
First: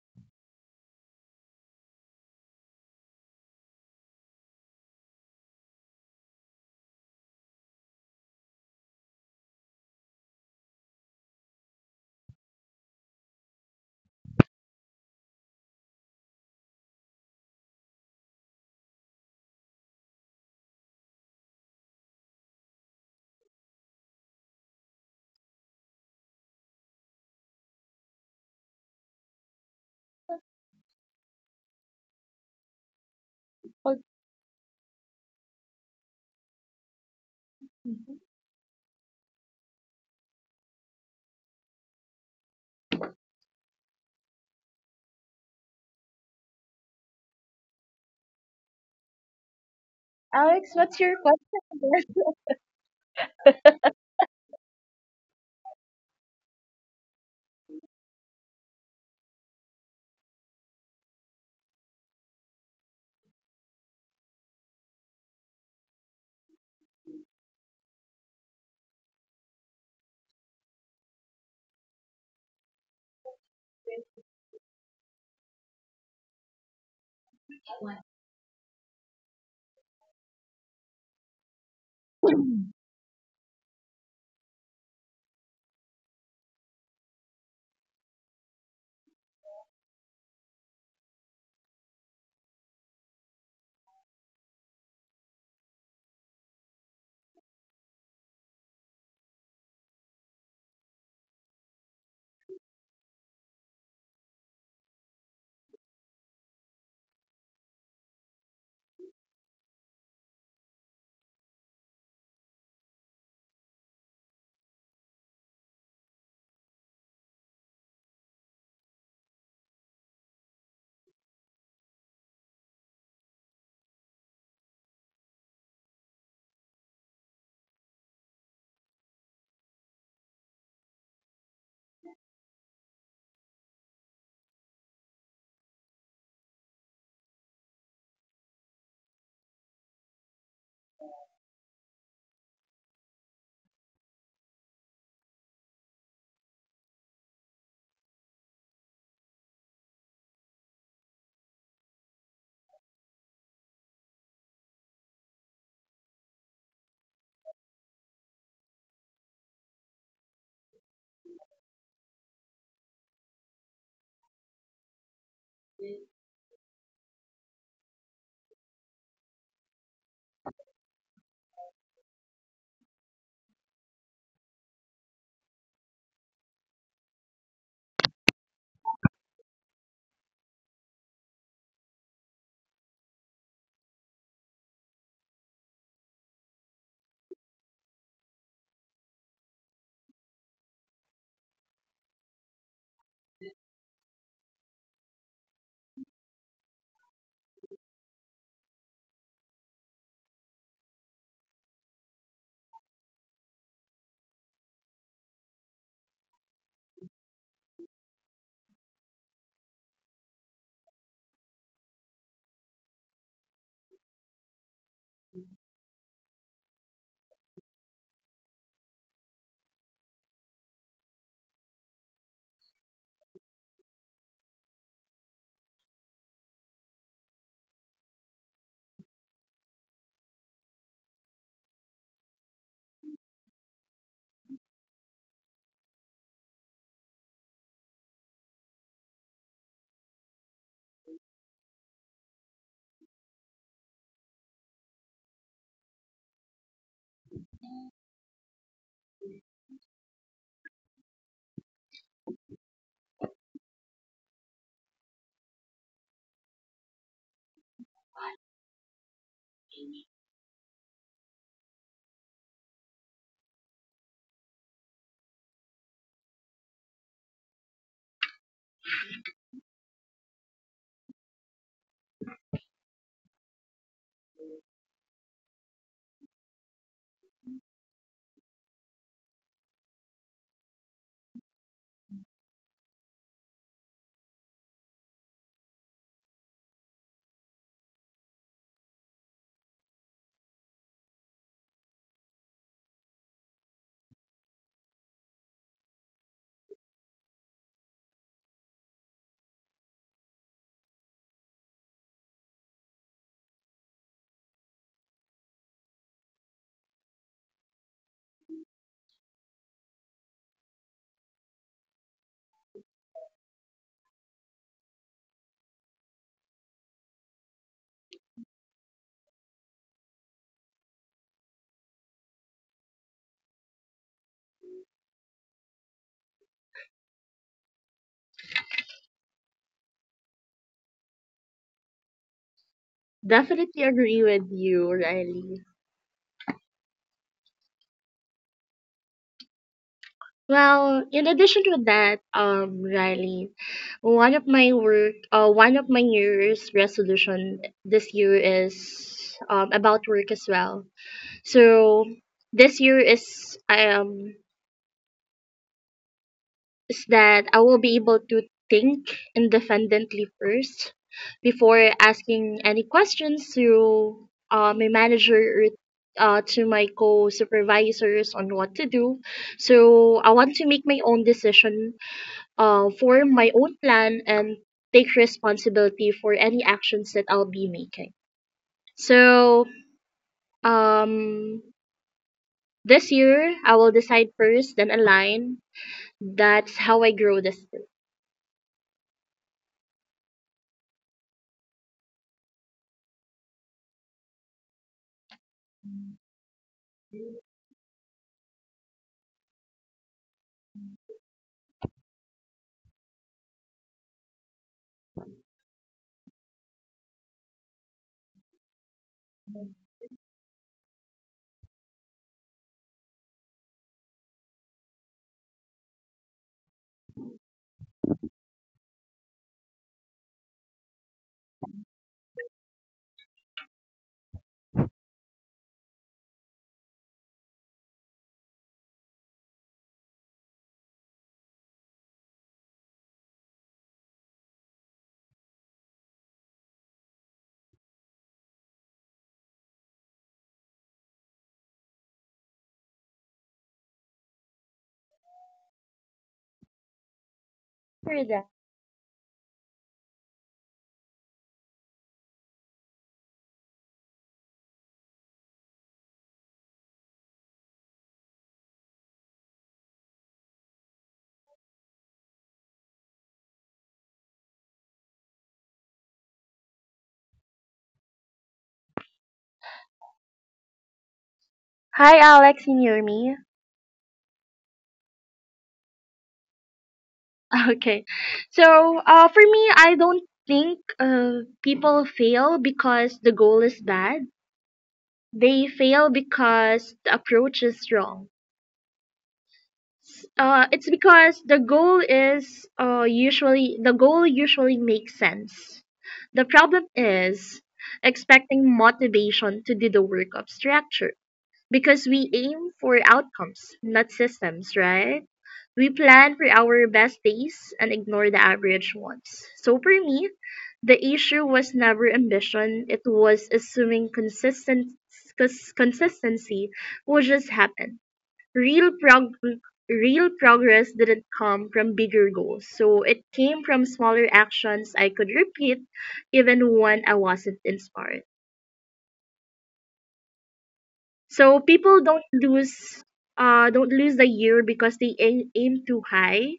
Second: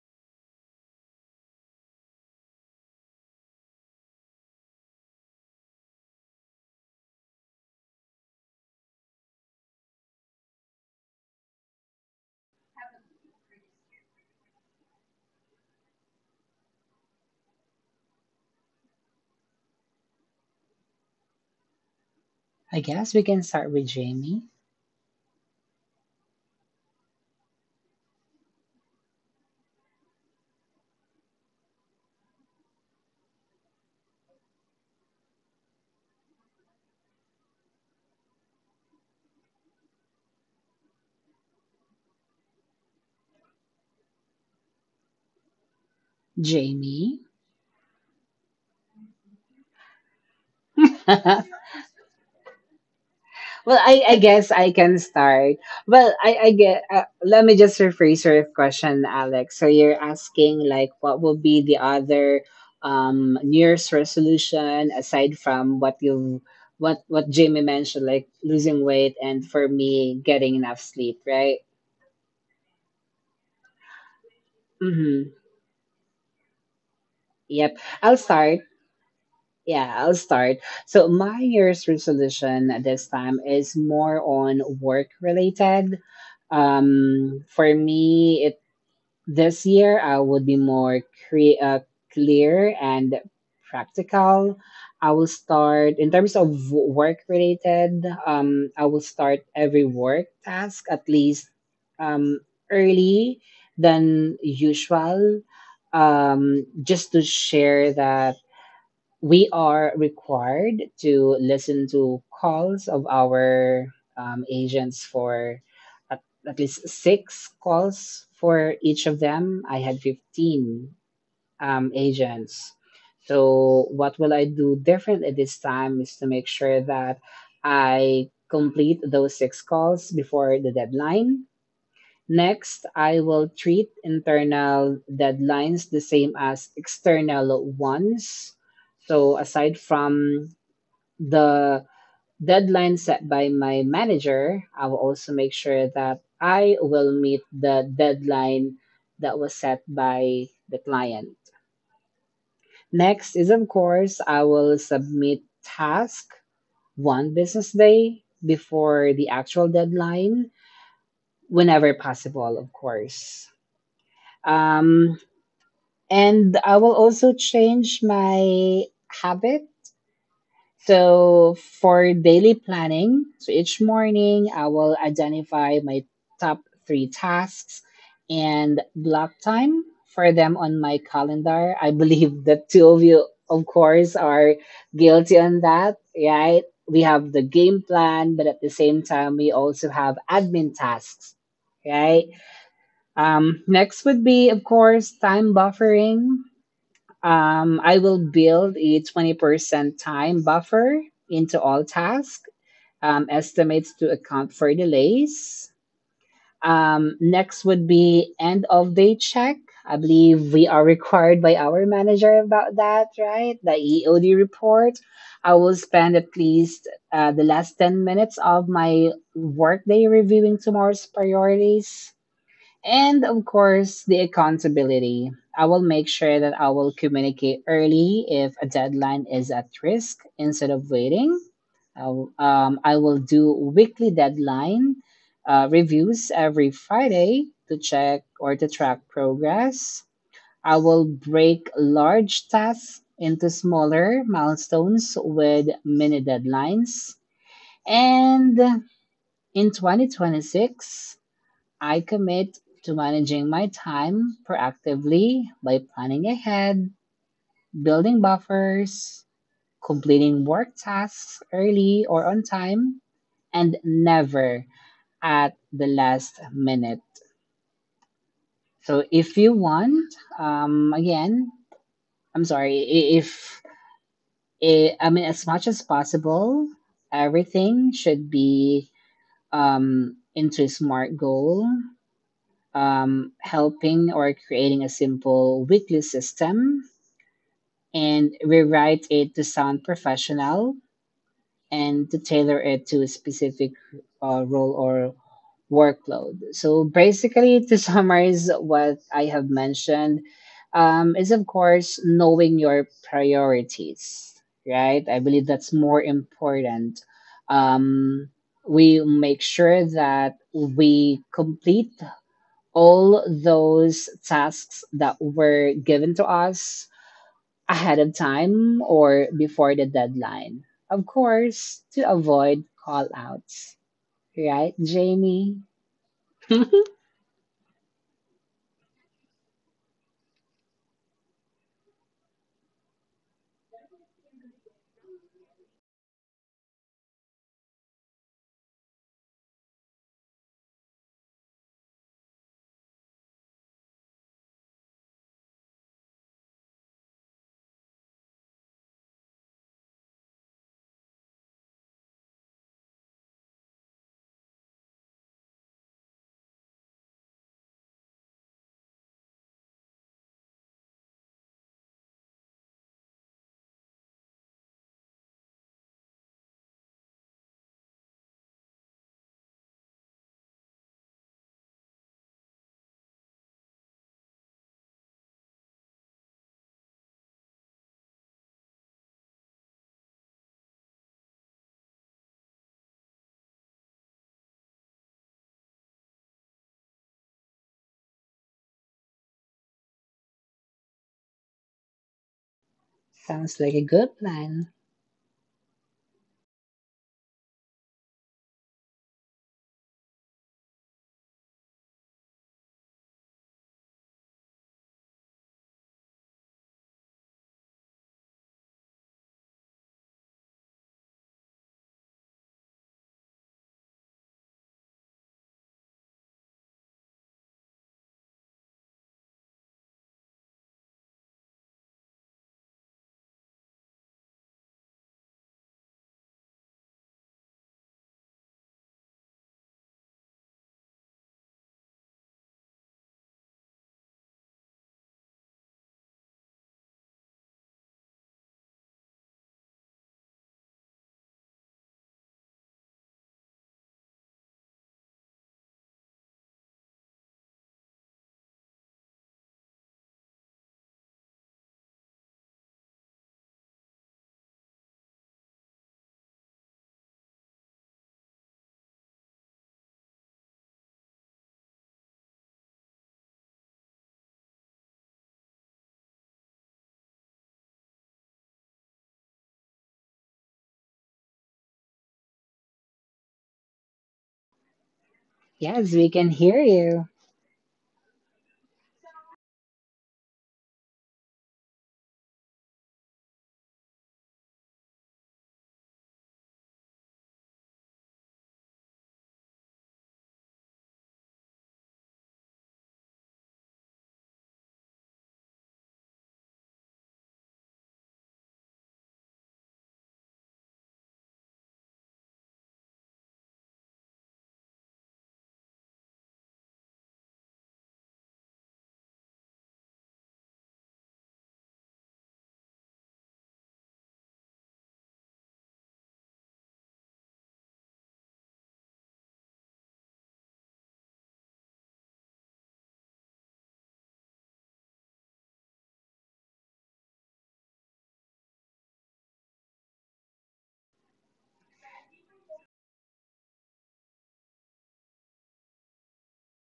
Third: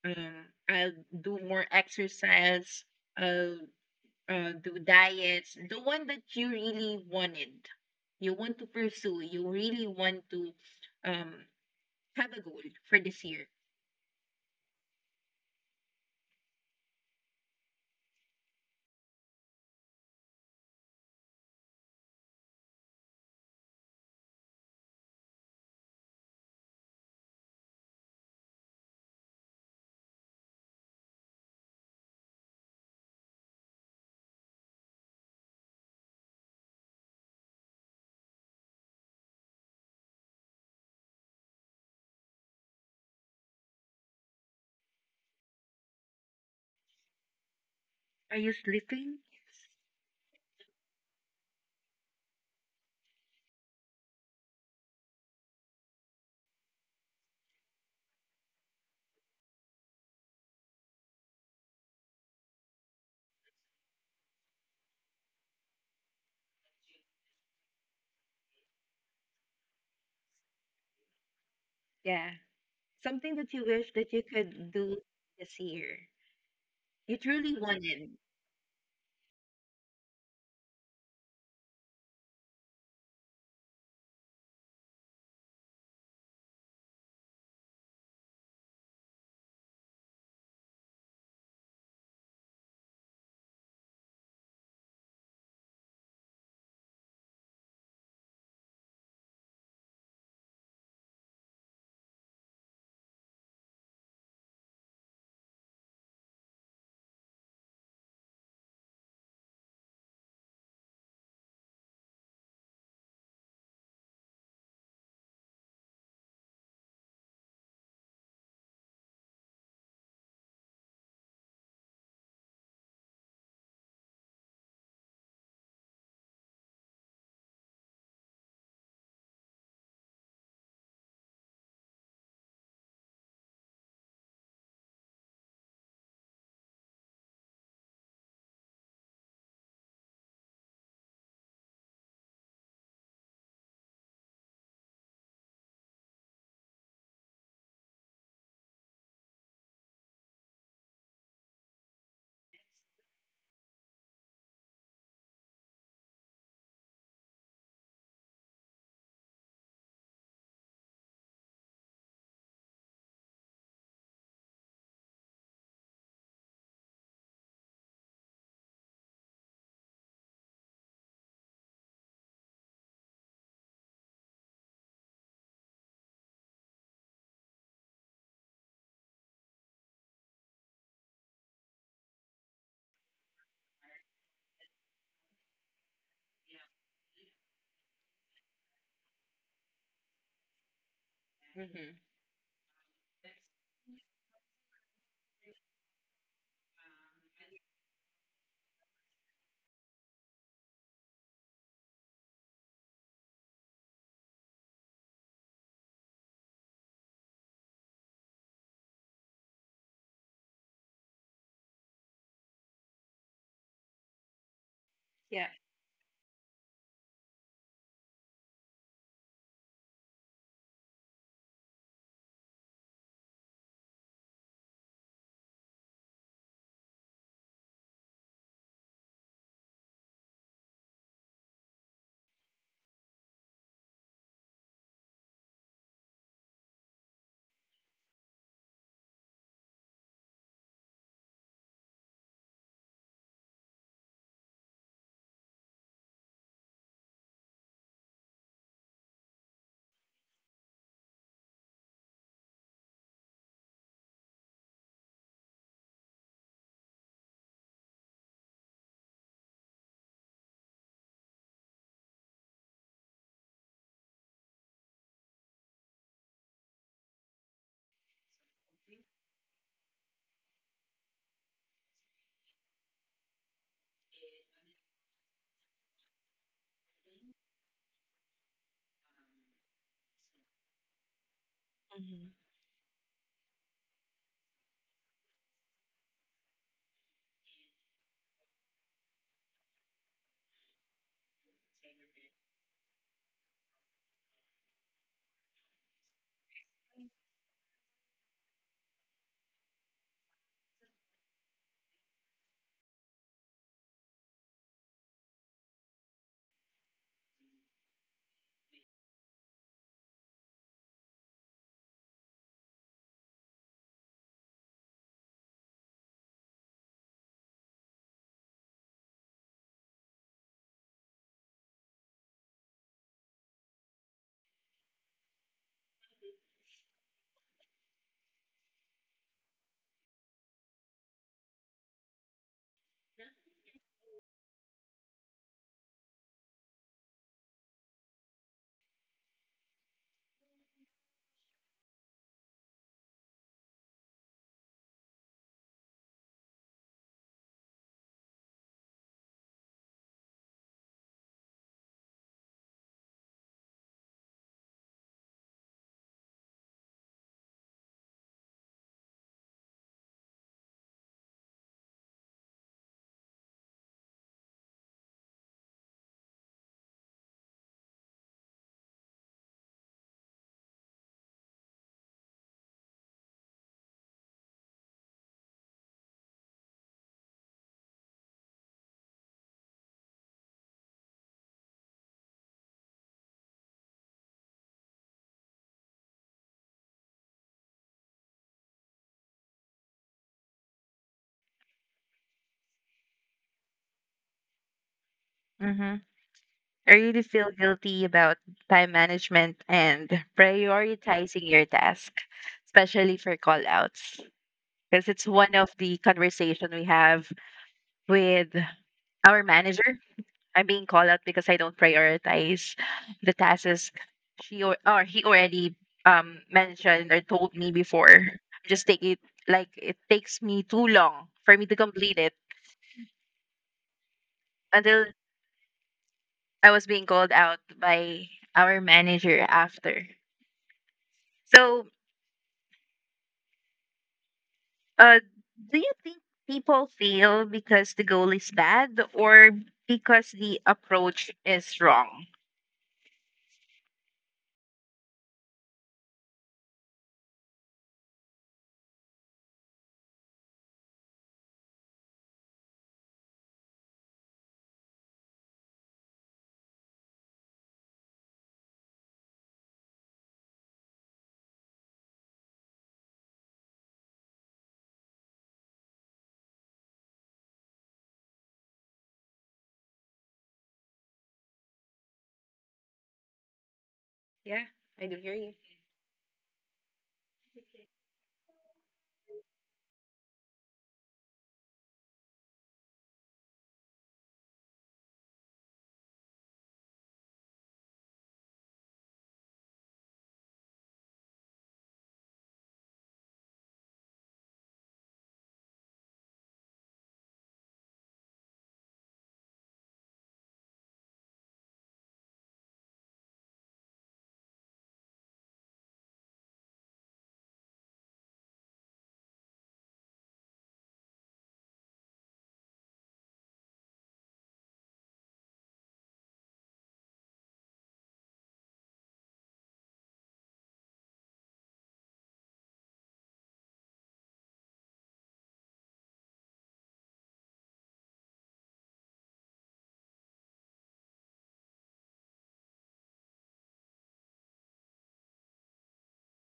A: I'll do more exercise. I'll do diets. The one that you really wanted, you want to pursue. You really want to um have a goal for this year.
C: I guess we can start with Jamie.
B: Okay.
C: Jamie.
A: Are you sleeping?
B: Alex, what's your question?
C: Well, I guess I can start. Well, I get. Let me just rephrase your question, Alex. So you're asking like, what will be the other New Year's resolution aside from what Jamie mentioned, like losing weight, and for me, getting enough sleep, right?
A: Yeah. Something that you wish that you could do
C: Mm-hmm.
A: this year. You truly
C: Yep. I'll
A: wanted.
C: start. Yeah, I'll start. So my New Year's resolution at this time is more on work related. For me it This year, I would be more cre- uh, clear and practical. I will start in terms of work related. I will start every work task at least um, early than usual. Just to share that we are required to listen to calls of our agents for at, at least 6 calls for each of them. I had 15 agents. So, what will I do differently this time is to make sure that I complete those 6 calls before the deadline. Next, I will treat internal deadlines the same as external ones. So, aside from the deadline set by my manager, I will also make sure that I will meet the deadline that was set by the client. Next is, of course, I will submit task one business day before the actual deadline, whenever possible, of course. Um, And I will also change my habit. So for daily planning, so each morning I will identify my top 3 tasks and block time for them on my calendar. I believe the two of you, of course, are guilty on that, right? We have the game plan, but at the same time, we also have admin tasks,
A: Mm-hmm.
C: right? Next would be, of course, time buffering. I will build a 20% time buffer into all tasks, estimates to account for delays. Next would be end of day check. I believe we are required by our manager about that, right? The EOD report. I
A: Yeah.
C: will spend at least the last 10 minutes of my workday reviewing tomorrow's priorities, and of course, the accountability. I will make sure that I will communicate early if a deadline is at risk instead of waiting. I will, I will do weekly deadline reviews every Friday to check or to track progress. I will break large tasks into smaller milestones with mini deadlines. And in 2026, I commit to managing my time proactively by planning ahead, building buffers, completing work tasks early or on time, and never at the last minute. So if you want, again, I'm sorry, I- if I I mean, as much as possible, everything should be into a smart goal,
A: Hmm.
C: helping or creating a simple weekly system, and rewrite it to sound professional and to tailor it to a specific role or workload. So basically, to summarize what I have mentioned, is of course knowing your priorities, right? I believe that's more important. Um, we make sure that we complete all those tasks that were given to us ahead of time or before the deadline. Of course, to avoid call outs. Right, Jamie?
B: Definitely. Well, in addition to that, Riley, one of my work, one of my New Year's resolution this year is about work as well. So this year is that I will be able to think independently first before asking any questions to my manager or to my co-supervisors on what to do. So I want to make my own decision, form my own plan, and take responsibility for any actions that I'll be making. So, um, this year I will decide first, then align. That's how I grow this year.
C: Sounds like a good plan.
A: Mm-hmm. I really feel guilty about time management and prioritizing your task, especially for call outs, because it's one of the conversation we have with our manager. I'm being called out because I don't prioritize the tasks she or he already mentioned or told me before. Just take it, like it takes me too long for me to complete it, until I was being called out by our manager after. So, uh, do you think people fail because the goal is bad, or because the approach is wrong?
B: Hear that? Hi, Alex. Can you hear me?
A: Yeah, I do hear you.
C: Yes, we can hear you.
B: Okay. So, for me, I don't think people fail because the goal is bad. They fail because the approach is wrong. It's because the goal is usually makes sense. The problem is expecting motivation to do the work of structure, because we aim for outcomes, not systems, right? We plan for our best days and ignore the average ones. So for me, the issue was never ambition, it was assuming consistency will just happen. real prog- Real progress didn't come from bigger goals. So it came from smaller actions I could repeat even when I wasn't inspired. So people don't lose the year because they aim too high.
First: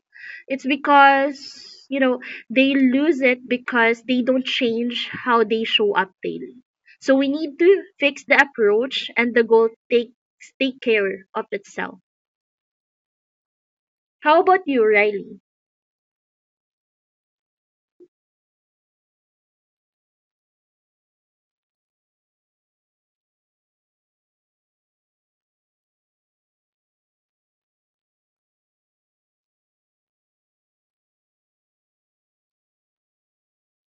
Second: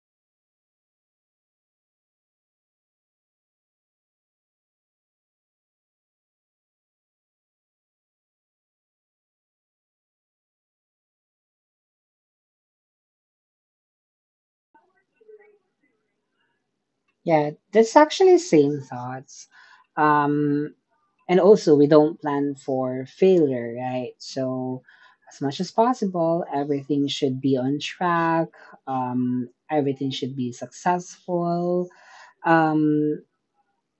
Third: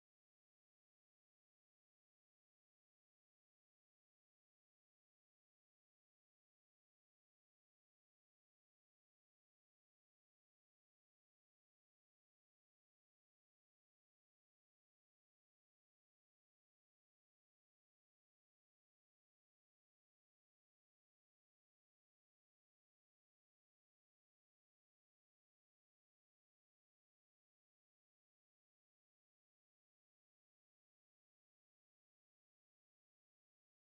B: It's because, you know, they lose it because they don't change how they show up daily. So we need to fix the approach and the goal take care of itself. How about you, Riley?
C: Yeah, that's actually same thoughts. Um, and also, we don't plan for failure, right? So, as much as possible, everything should be on track. Everything should be successful. Um,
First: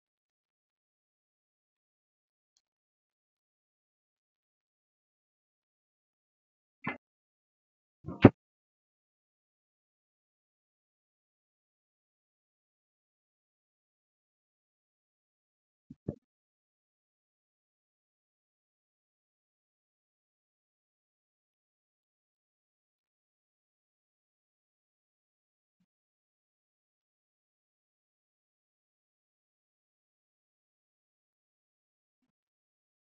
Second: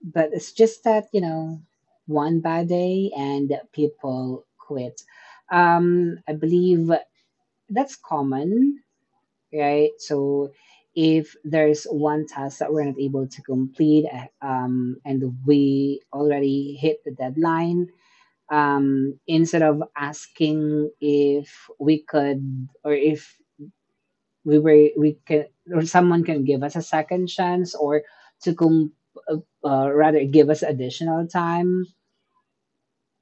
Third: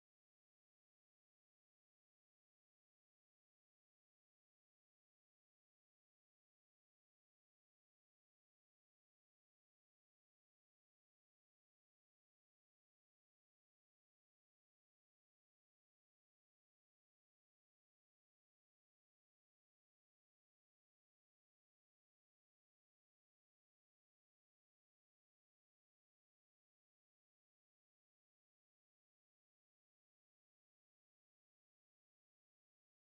C: but it's just that, you know, one bad day and people quit. I believe that's common, right? So if there's one task that we're not able to complete and we already hit the deadline, instead of asking if we could, or if we can, or someone can give us a second chance or to com- uh, rather give us additional time,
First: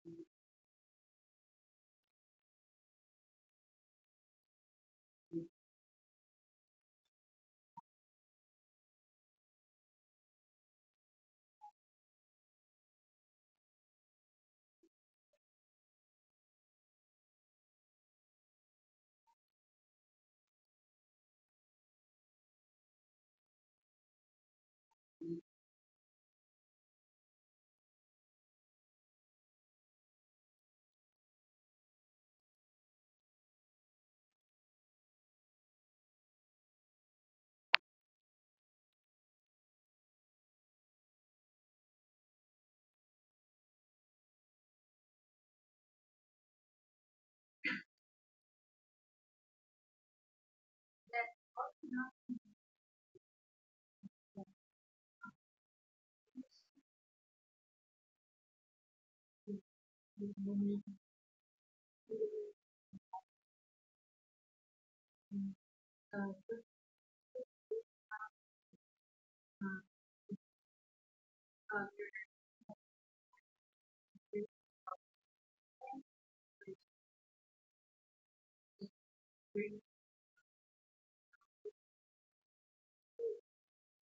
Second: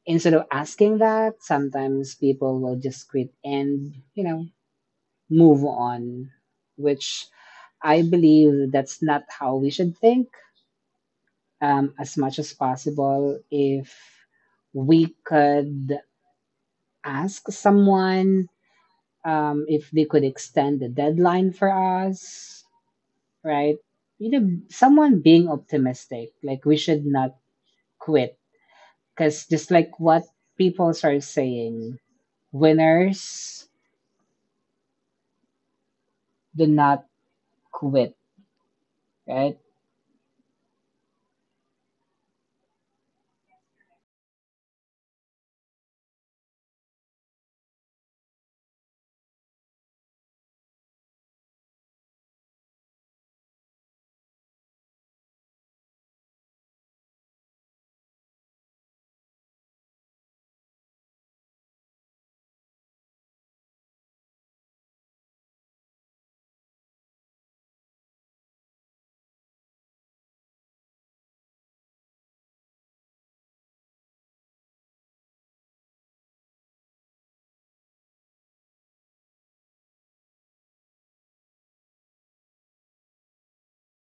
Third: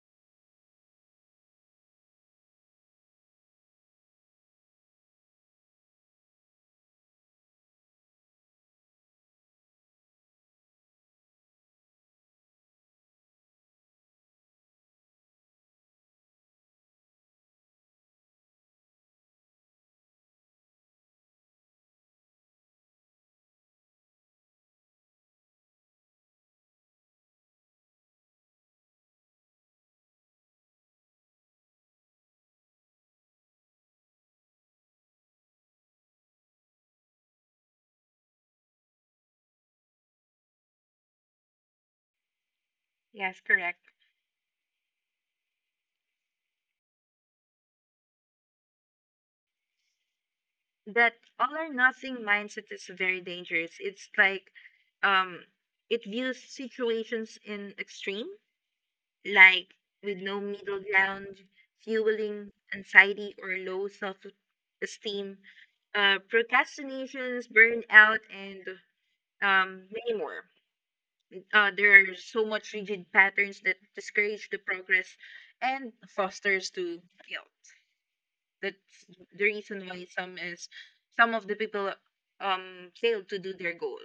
C: instead of asking that, sometimes people will just quit and, you know, move on, which, I believe that's not how we should think. As much as possible, if we could ask someone, if they could extend the deadline for us, right? You know, someone being optimistic, like we should not quit. Because just like what people are saying, winners do not quit, right?
A: Yes, correct. That all or nothing mindset is very dangerous. It's like um it views situations in extreme, like with no middle ground, fueling anxiety or low self esteem, procrastinations, burnout, and many more. There are so much rigid patterns that discourage the progress and fosters to guilt. That's the reason why some of the people fail to do their goal.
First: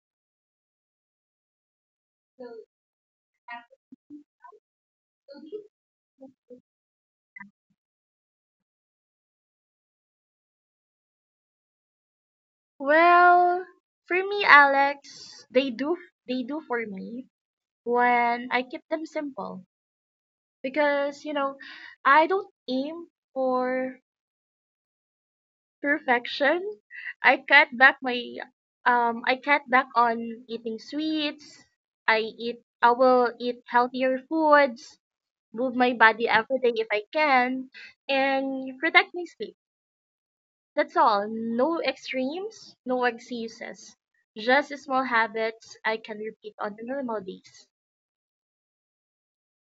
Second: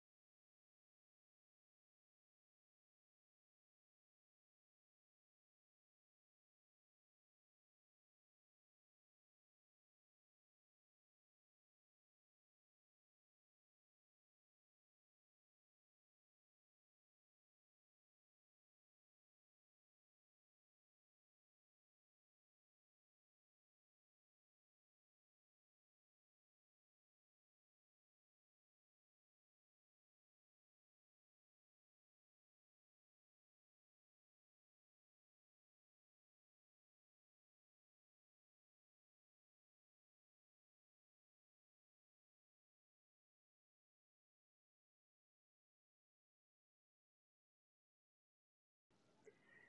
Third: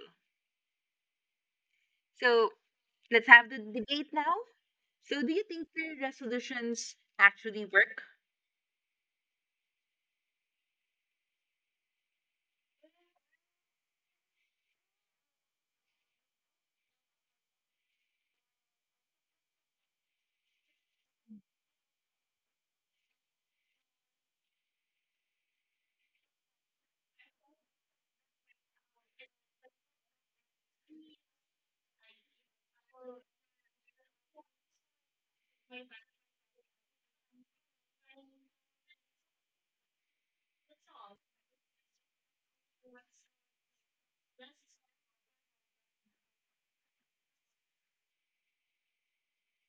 A: So let's have the debate now. So do you think the resolutions actually work?
B: Well, for me, Alex, they do they do for me when I keep them simple, because, you know, I don't aim for perfection. I cut back my I cut back on eating sweets. I will eat healthier foods, move my body every day if I can, and protect my sleep. That's all, no extremes, no excuses. Just small habits I can repeat on the normal days.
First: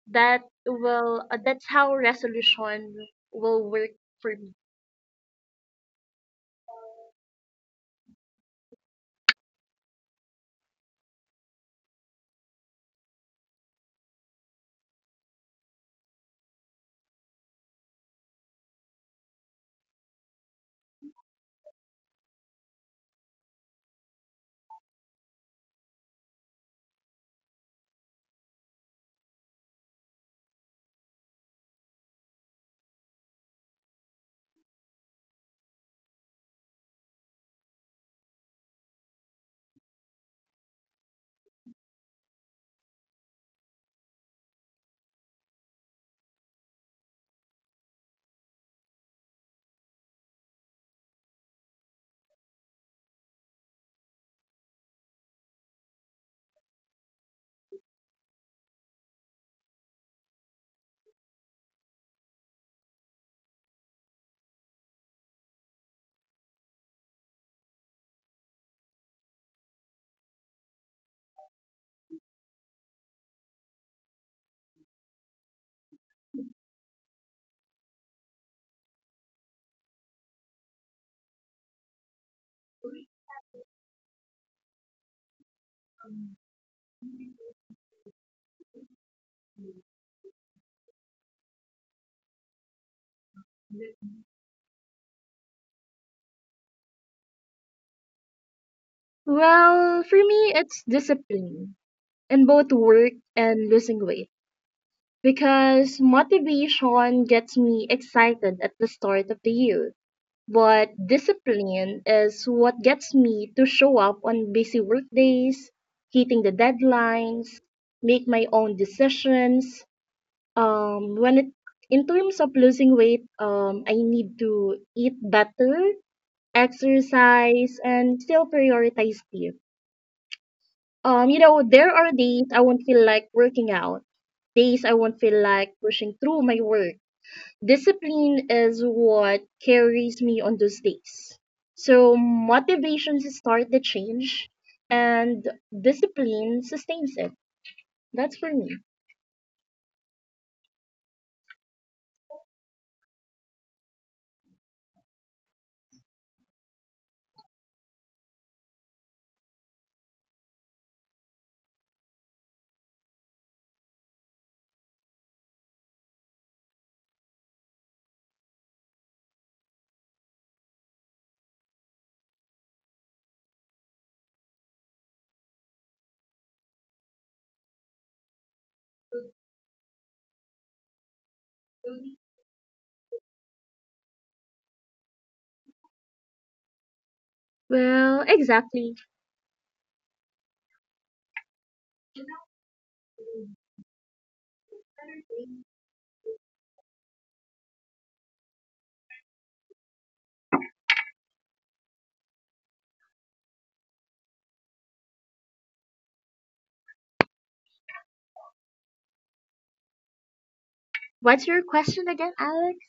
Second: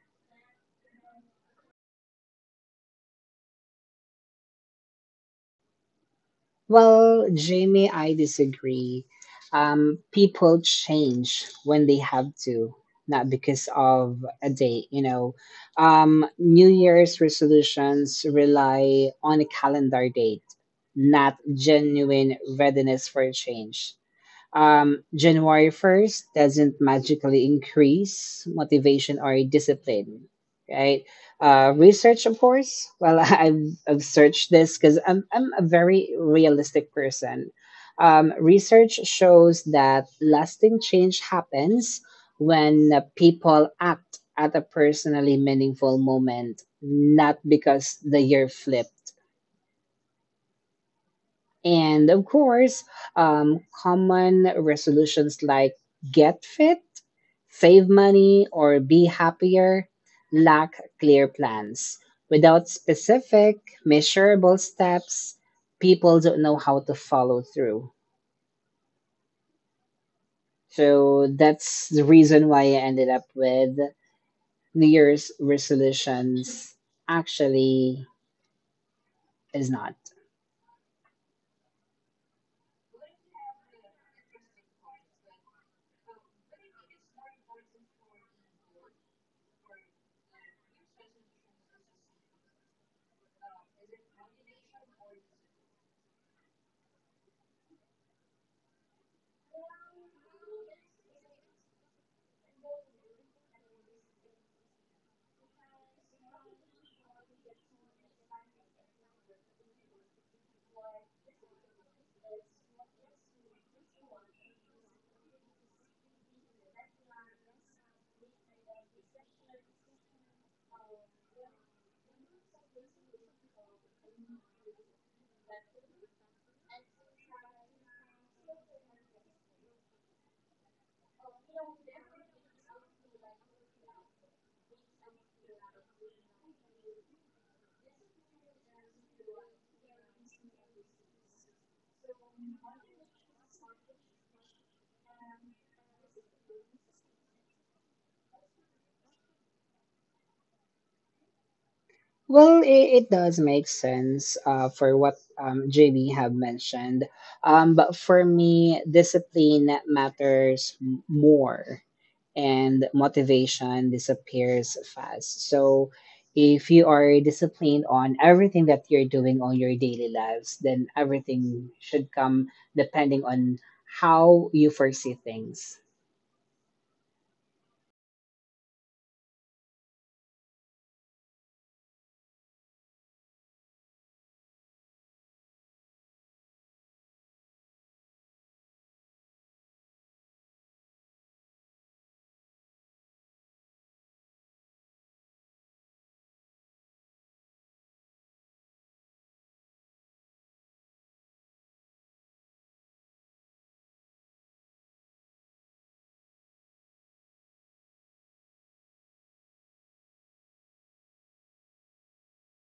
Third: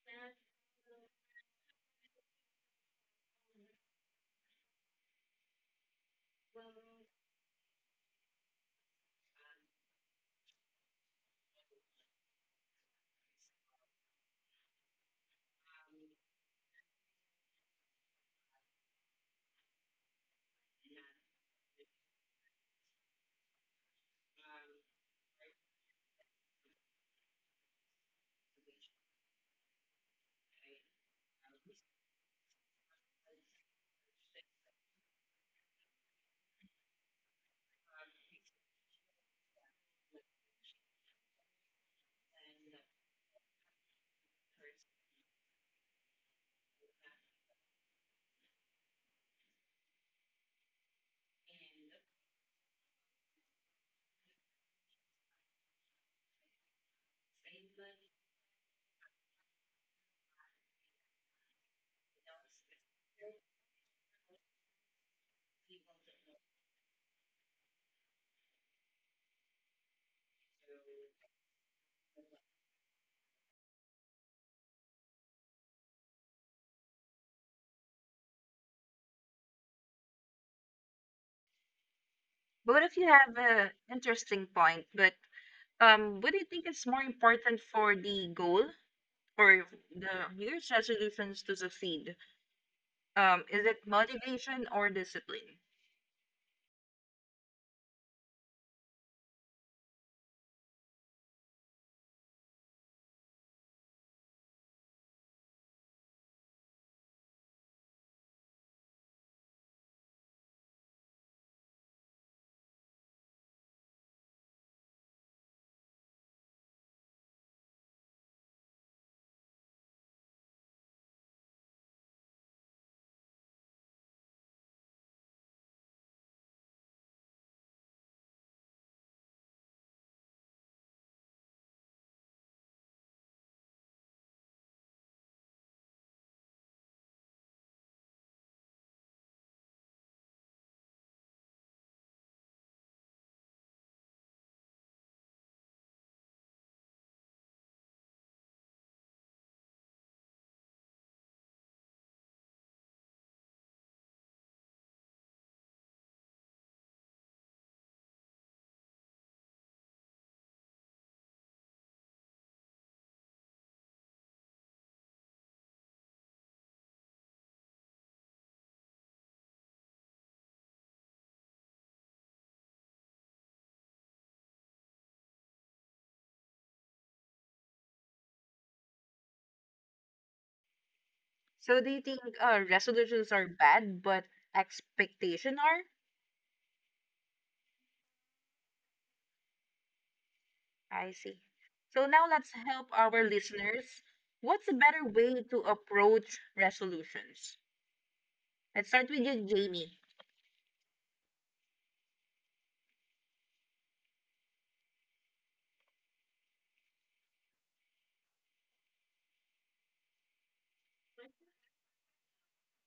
B: That's how resolution will work for me.
C: Well, Jamie, I disagree. People change when they have to, not because of a date, you know. New Year's resolutions rely on a calendar date, not genuine readiness for change. January 1st doesn't magically increase motivation or discipline, right? Research, of course. Well, I've searched this because I'm a very realistic person. Research shows that lasting change happens when people act at a personally meaningful moment, not because the year flipped. And of course, common resolutions like get fit, save money, or be happier lack clear plans. Without specific, measurable steps, people don't know how to follow through. So that's the reason why I ended up with New Year's resolutions actually is not.
A: Both of you have an interesting point, but what do you think is more important for the goal? For the New Year's resolutions to succeed? Is it motivation or discipline?
B: Well, for me it's discipline in both work and losing weight, because motivation gets me excited at the start of the year. But discipline is what gets me to show up on busy workdays, hitting the deadlines, make my own decisions. When it In terms of losing weight, I need to eat better, exercise, and still prioritize sleep. You know, there are days I won't feel like working out, days I won't feel like pushing through my work. Discipline is what carries me on those days. So motivation to start the change, and discipline sustains it. That's for me.
C: Well, it does make sense for what JB have mentioned. But for me, discipline matters more, and motivation disappears fast. So if you are disciplined on everything that you're doing on your daily lives, then everything should come depending on how you foresee things.
A: So do you think resolutions are bad, but expectation are?
B: Well, exactly.
A: I see. So now let's help our listeners. What's a better way to approach resolutions? Let's start with you, Jamie.
B: What's your question again, Alex?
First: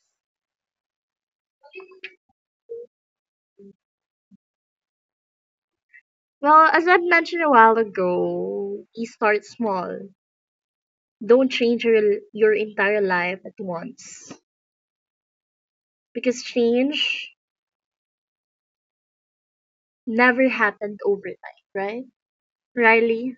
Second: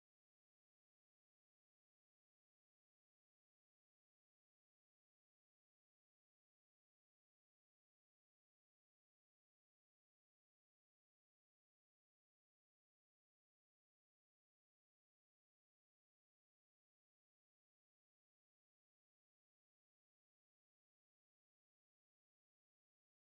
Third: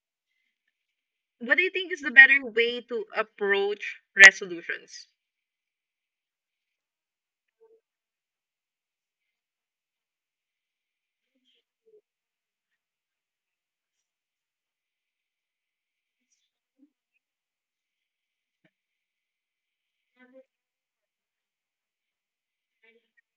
A: What do you think is the better way to approach resolutions?
B: Well, as I mentioned a while ago, you start small. Don't change your entire life at once. Because change never happened overnight, right, Riley?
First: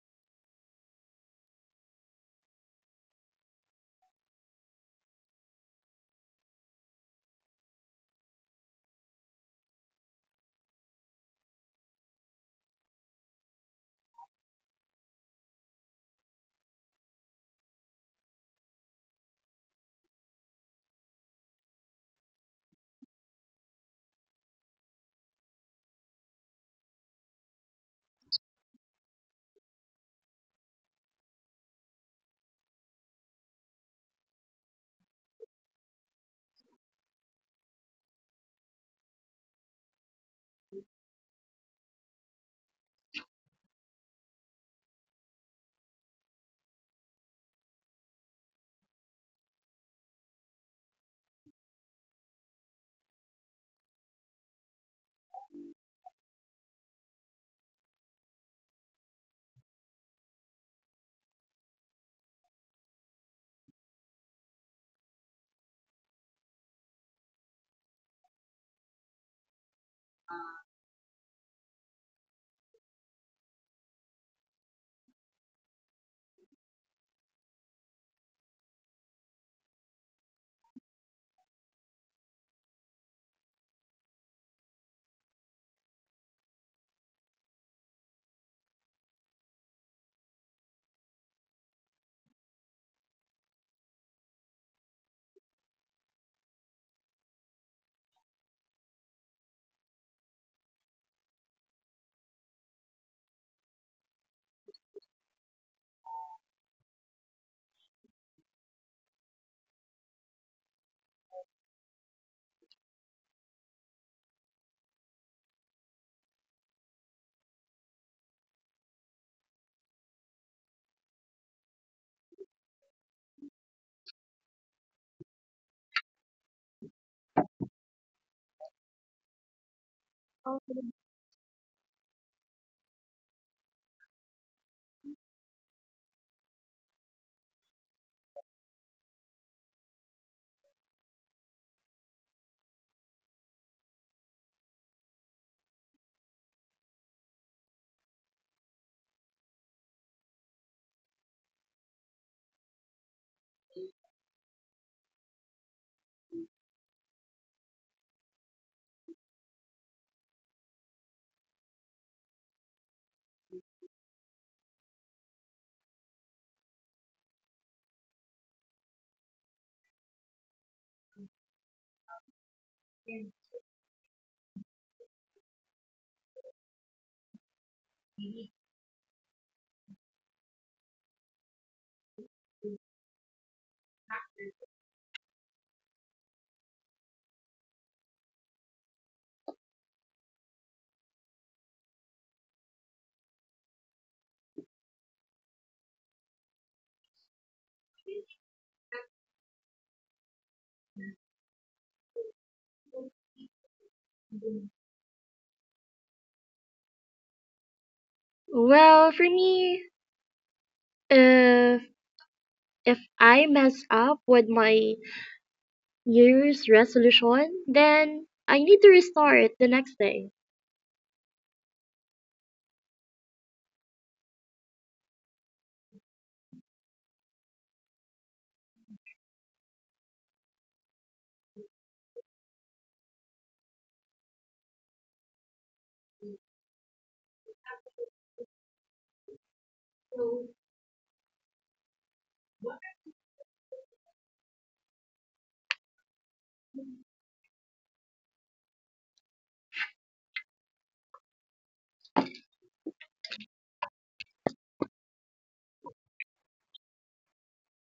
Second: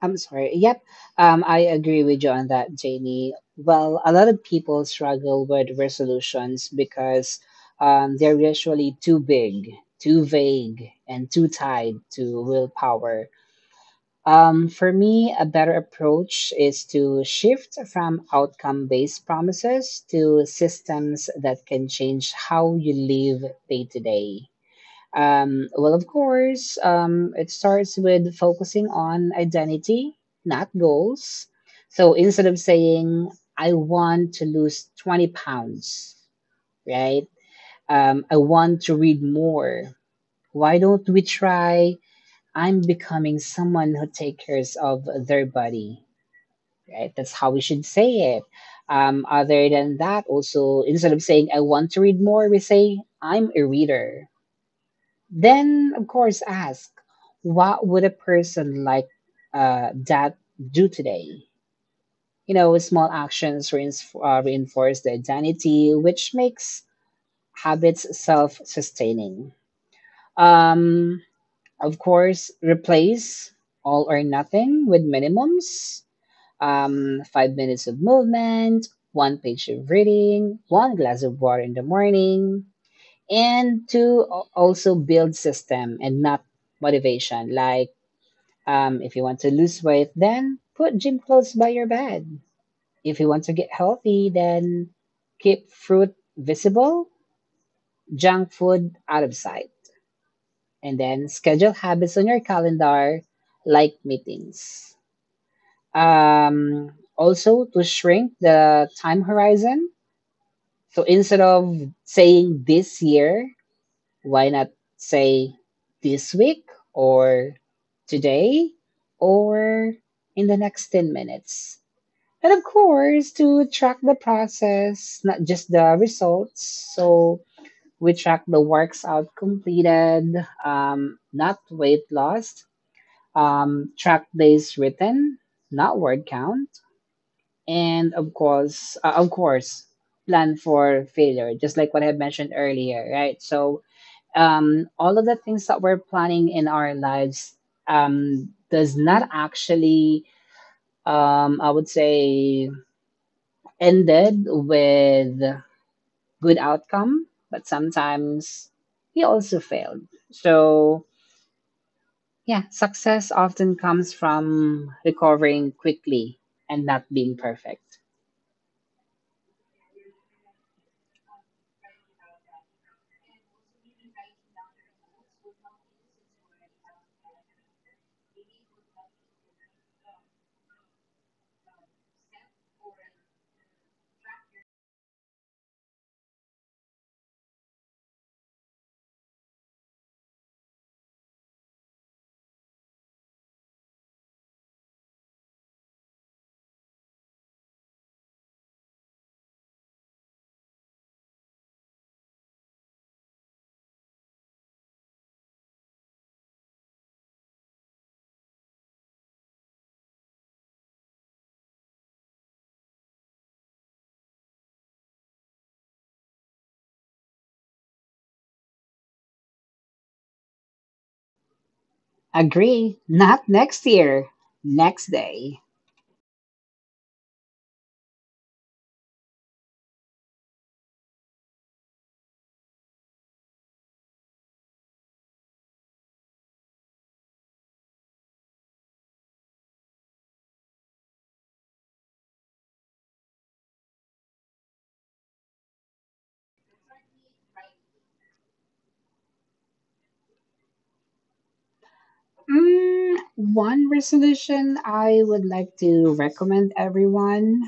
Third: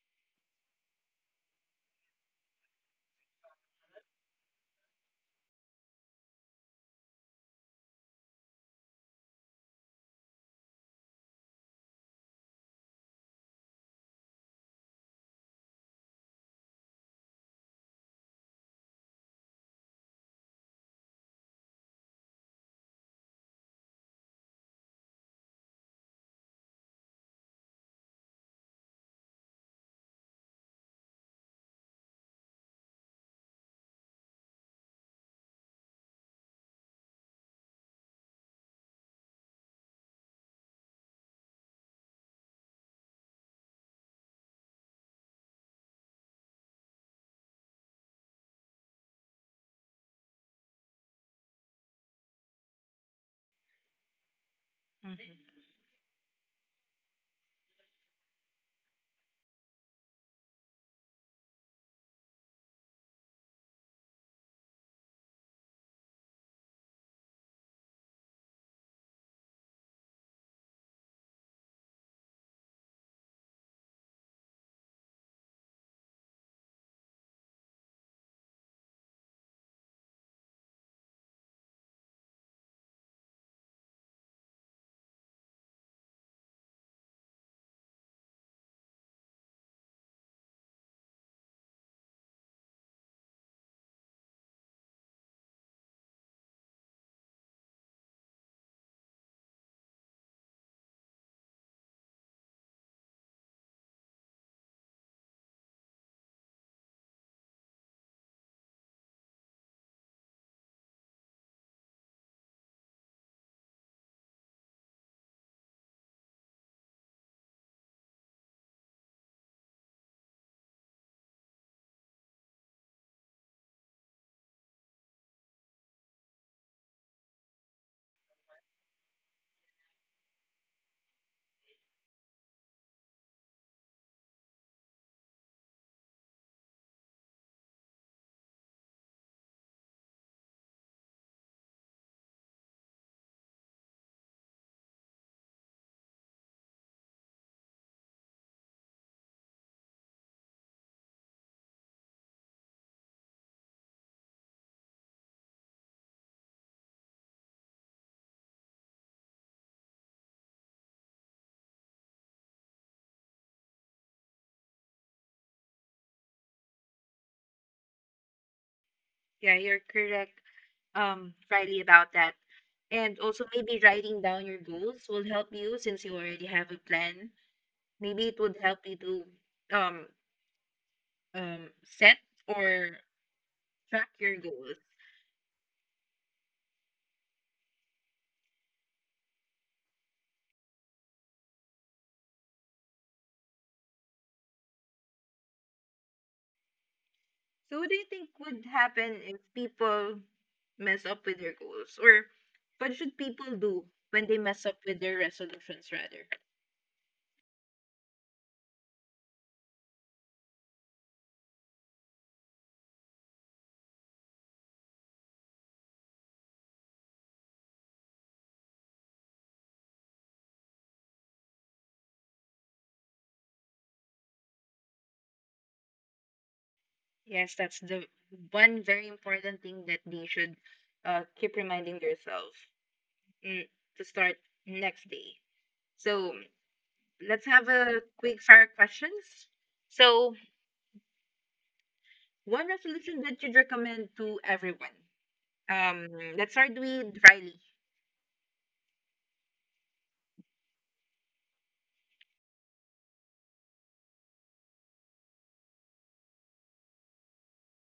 C: I'm sorry. Yep. I agree with you on that, Jamie. Well, a lot of people struggle with resolutions because they're usually too big, too vague, and too tied to willpower. For me, a better approach is to shift from outcome based promises to systems that can change how you live day to day. Well, of course, it starts with focusing on identity, not goals. So instead of saying, I want to lose 20 pounds, right? I want to read more. Why don't we try? I'm becoming someone who takes care of their body, right? That's how we should say it. Other than that, also, instead of saying, I want to read more, we say, I'm a reader,
A: Mm-hmm.
C: then, of course, ask what would a person like that do today? You know, small actions reinforce the identity, which makes habits self sustaining. Um, of course, replace all or nothing with minimums, five minutes of movement, one page of reading, one glass of water in the morning, and to also build system and not motivation, like, if you want to lose weight, then put gym clothes by your bed. If you want to get healthy, then keep fruit visible, junk food out of sight, and then schedule habits on your calendar like meetings. um, Also, to shrink the time horizon, so instead of saying this year, why not say this week, or today, or in the next 10 minutes? And of course, to track the process, not just the results. So we track the works out completed, not weight lost, track days written, not word count, and of course, plan for failure, just like what I had mentioned earlier, right? So all of the things that we're planning in our lives does not actually, I would say, ended with good outcome, but sometimes we also failed. So yeah, success often comes from recovering quickly and not being perfect.
A: Yeah, you're correct, Riley, about that. And also, maybe writing down your goals will help you since you already have a plan. Maybe it would help you to um, set or track your goals. So, what do you think would happen if people mess up with their goals? Or what should people do when they mess up with their resolutions, rather?
B: Well, for me, if if I mess up with my New Year's resolution, then I need to restart the next day.
C: Agree. Not next year. Next day.
A: Yes, that's the one very important thing that they should keep reminding themselves. mm, to start next day. So let's have a quick fire questions. So one resolution that you'd recommend to everyone. Um, let's start with Riley.
C: Mm, one resolution I would like to recommend everyone.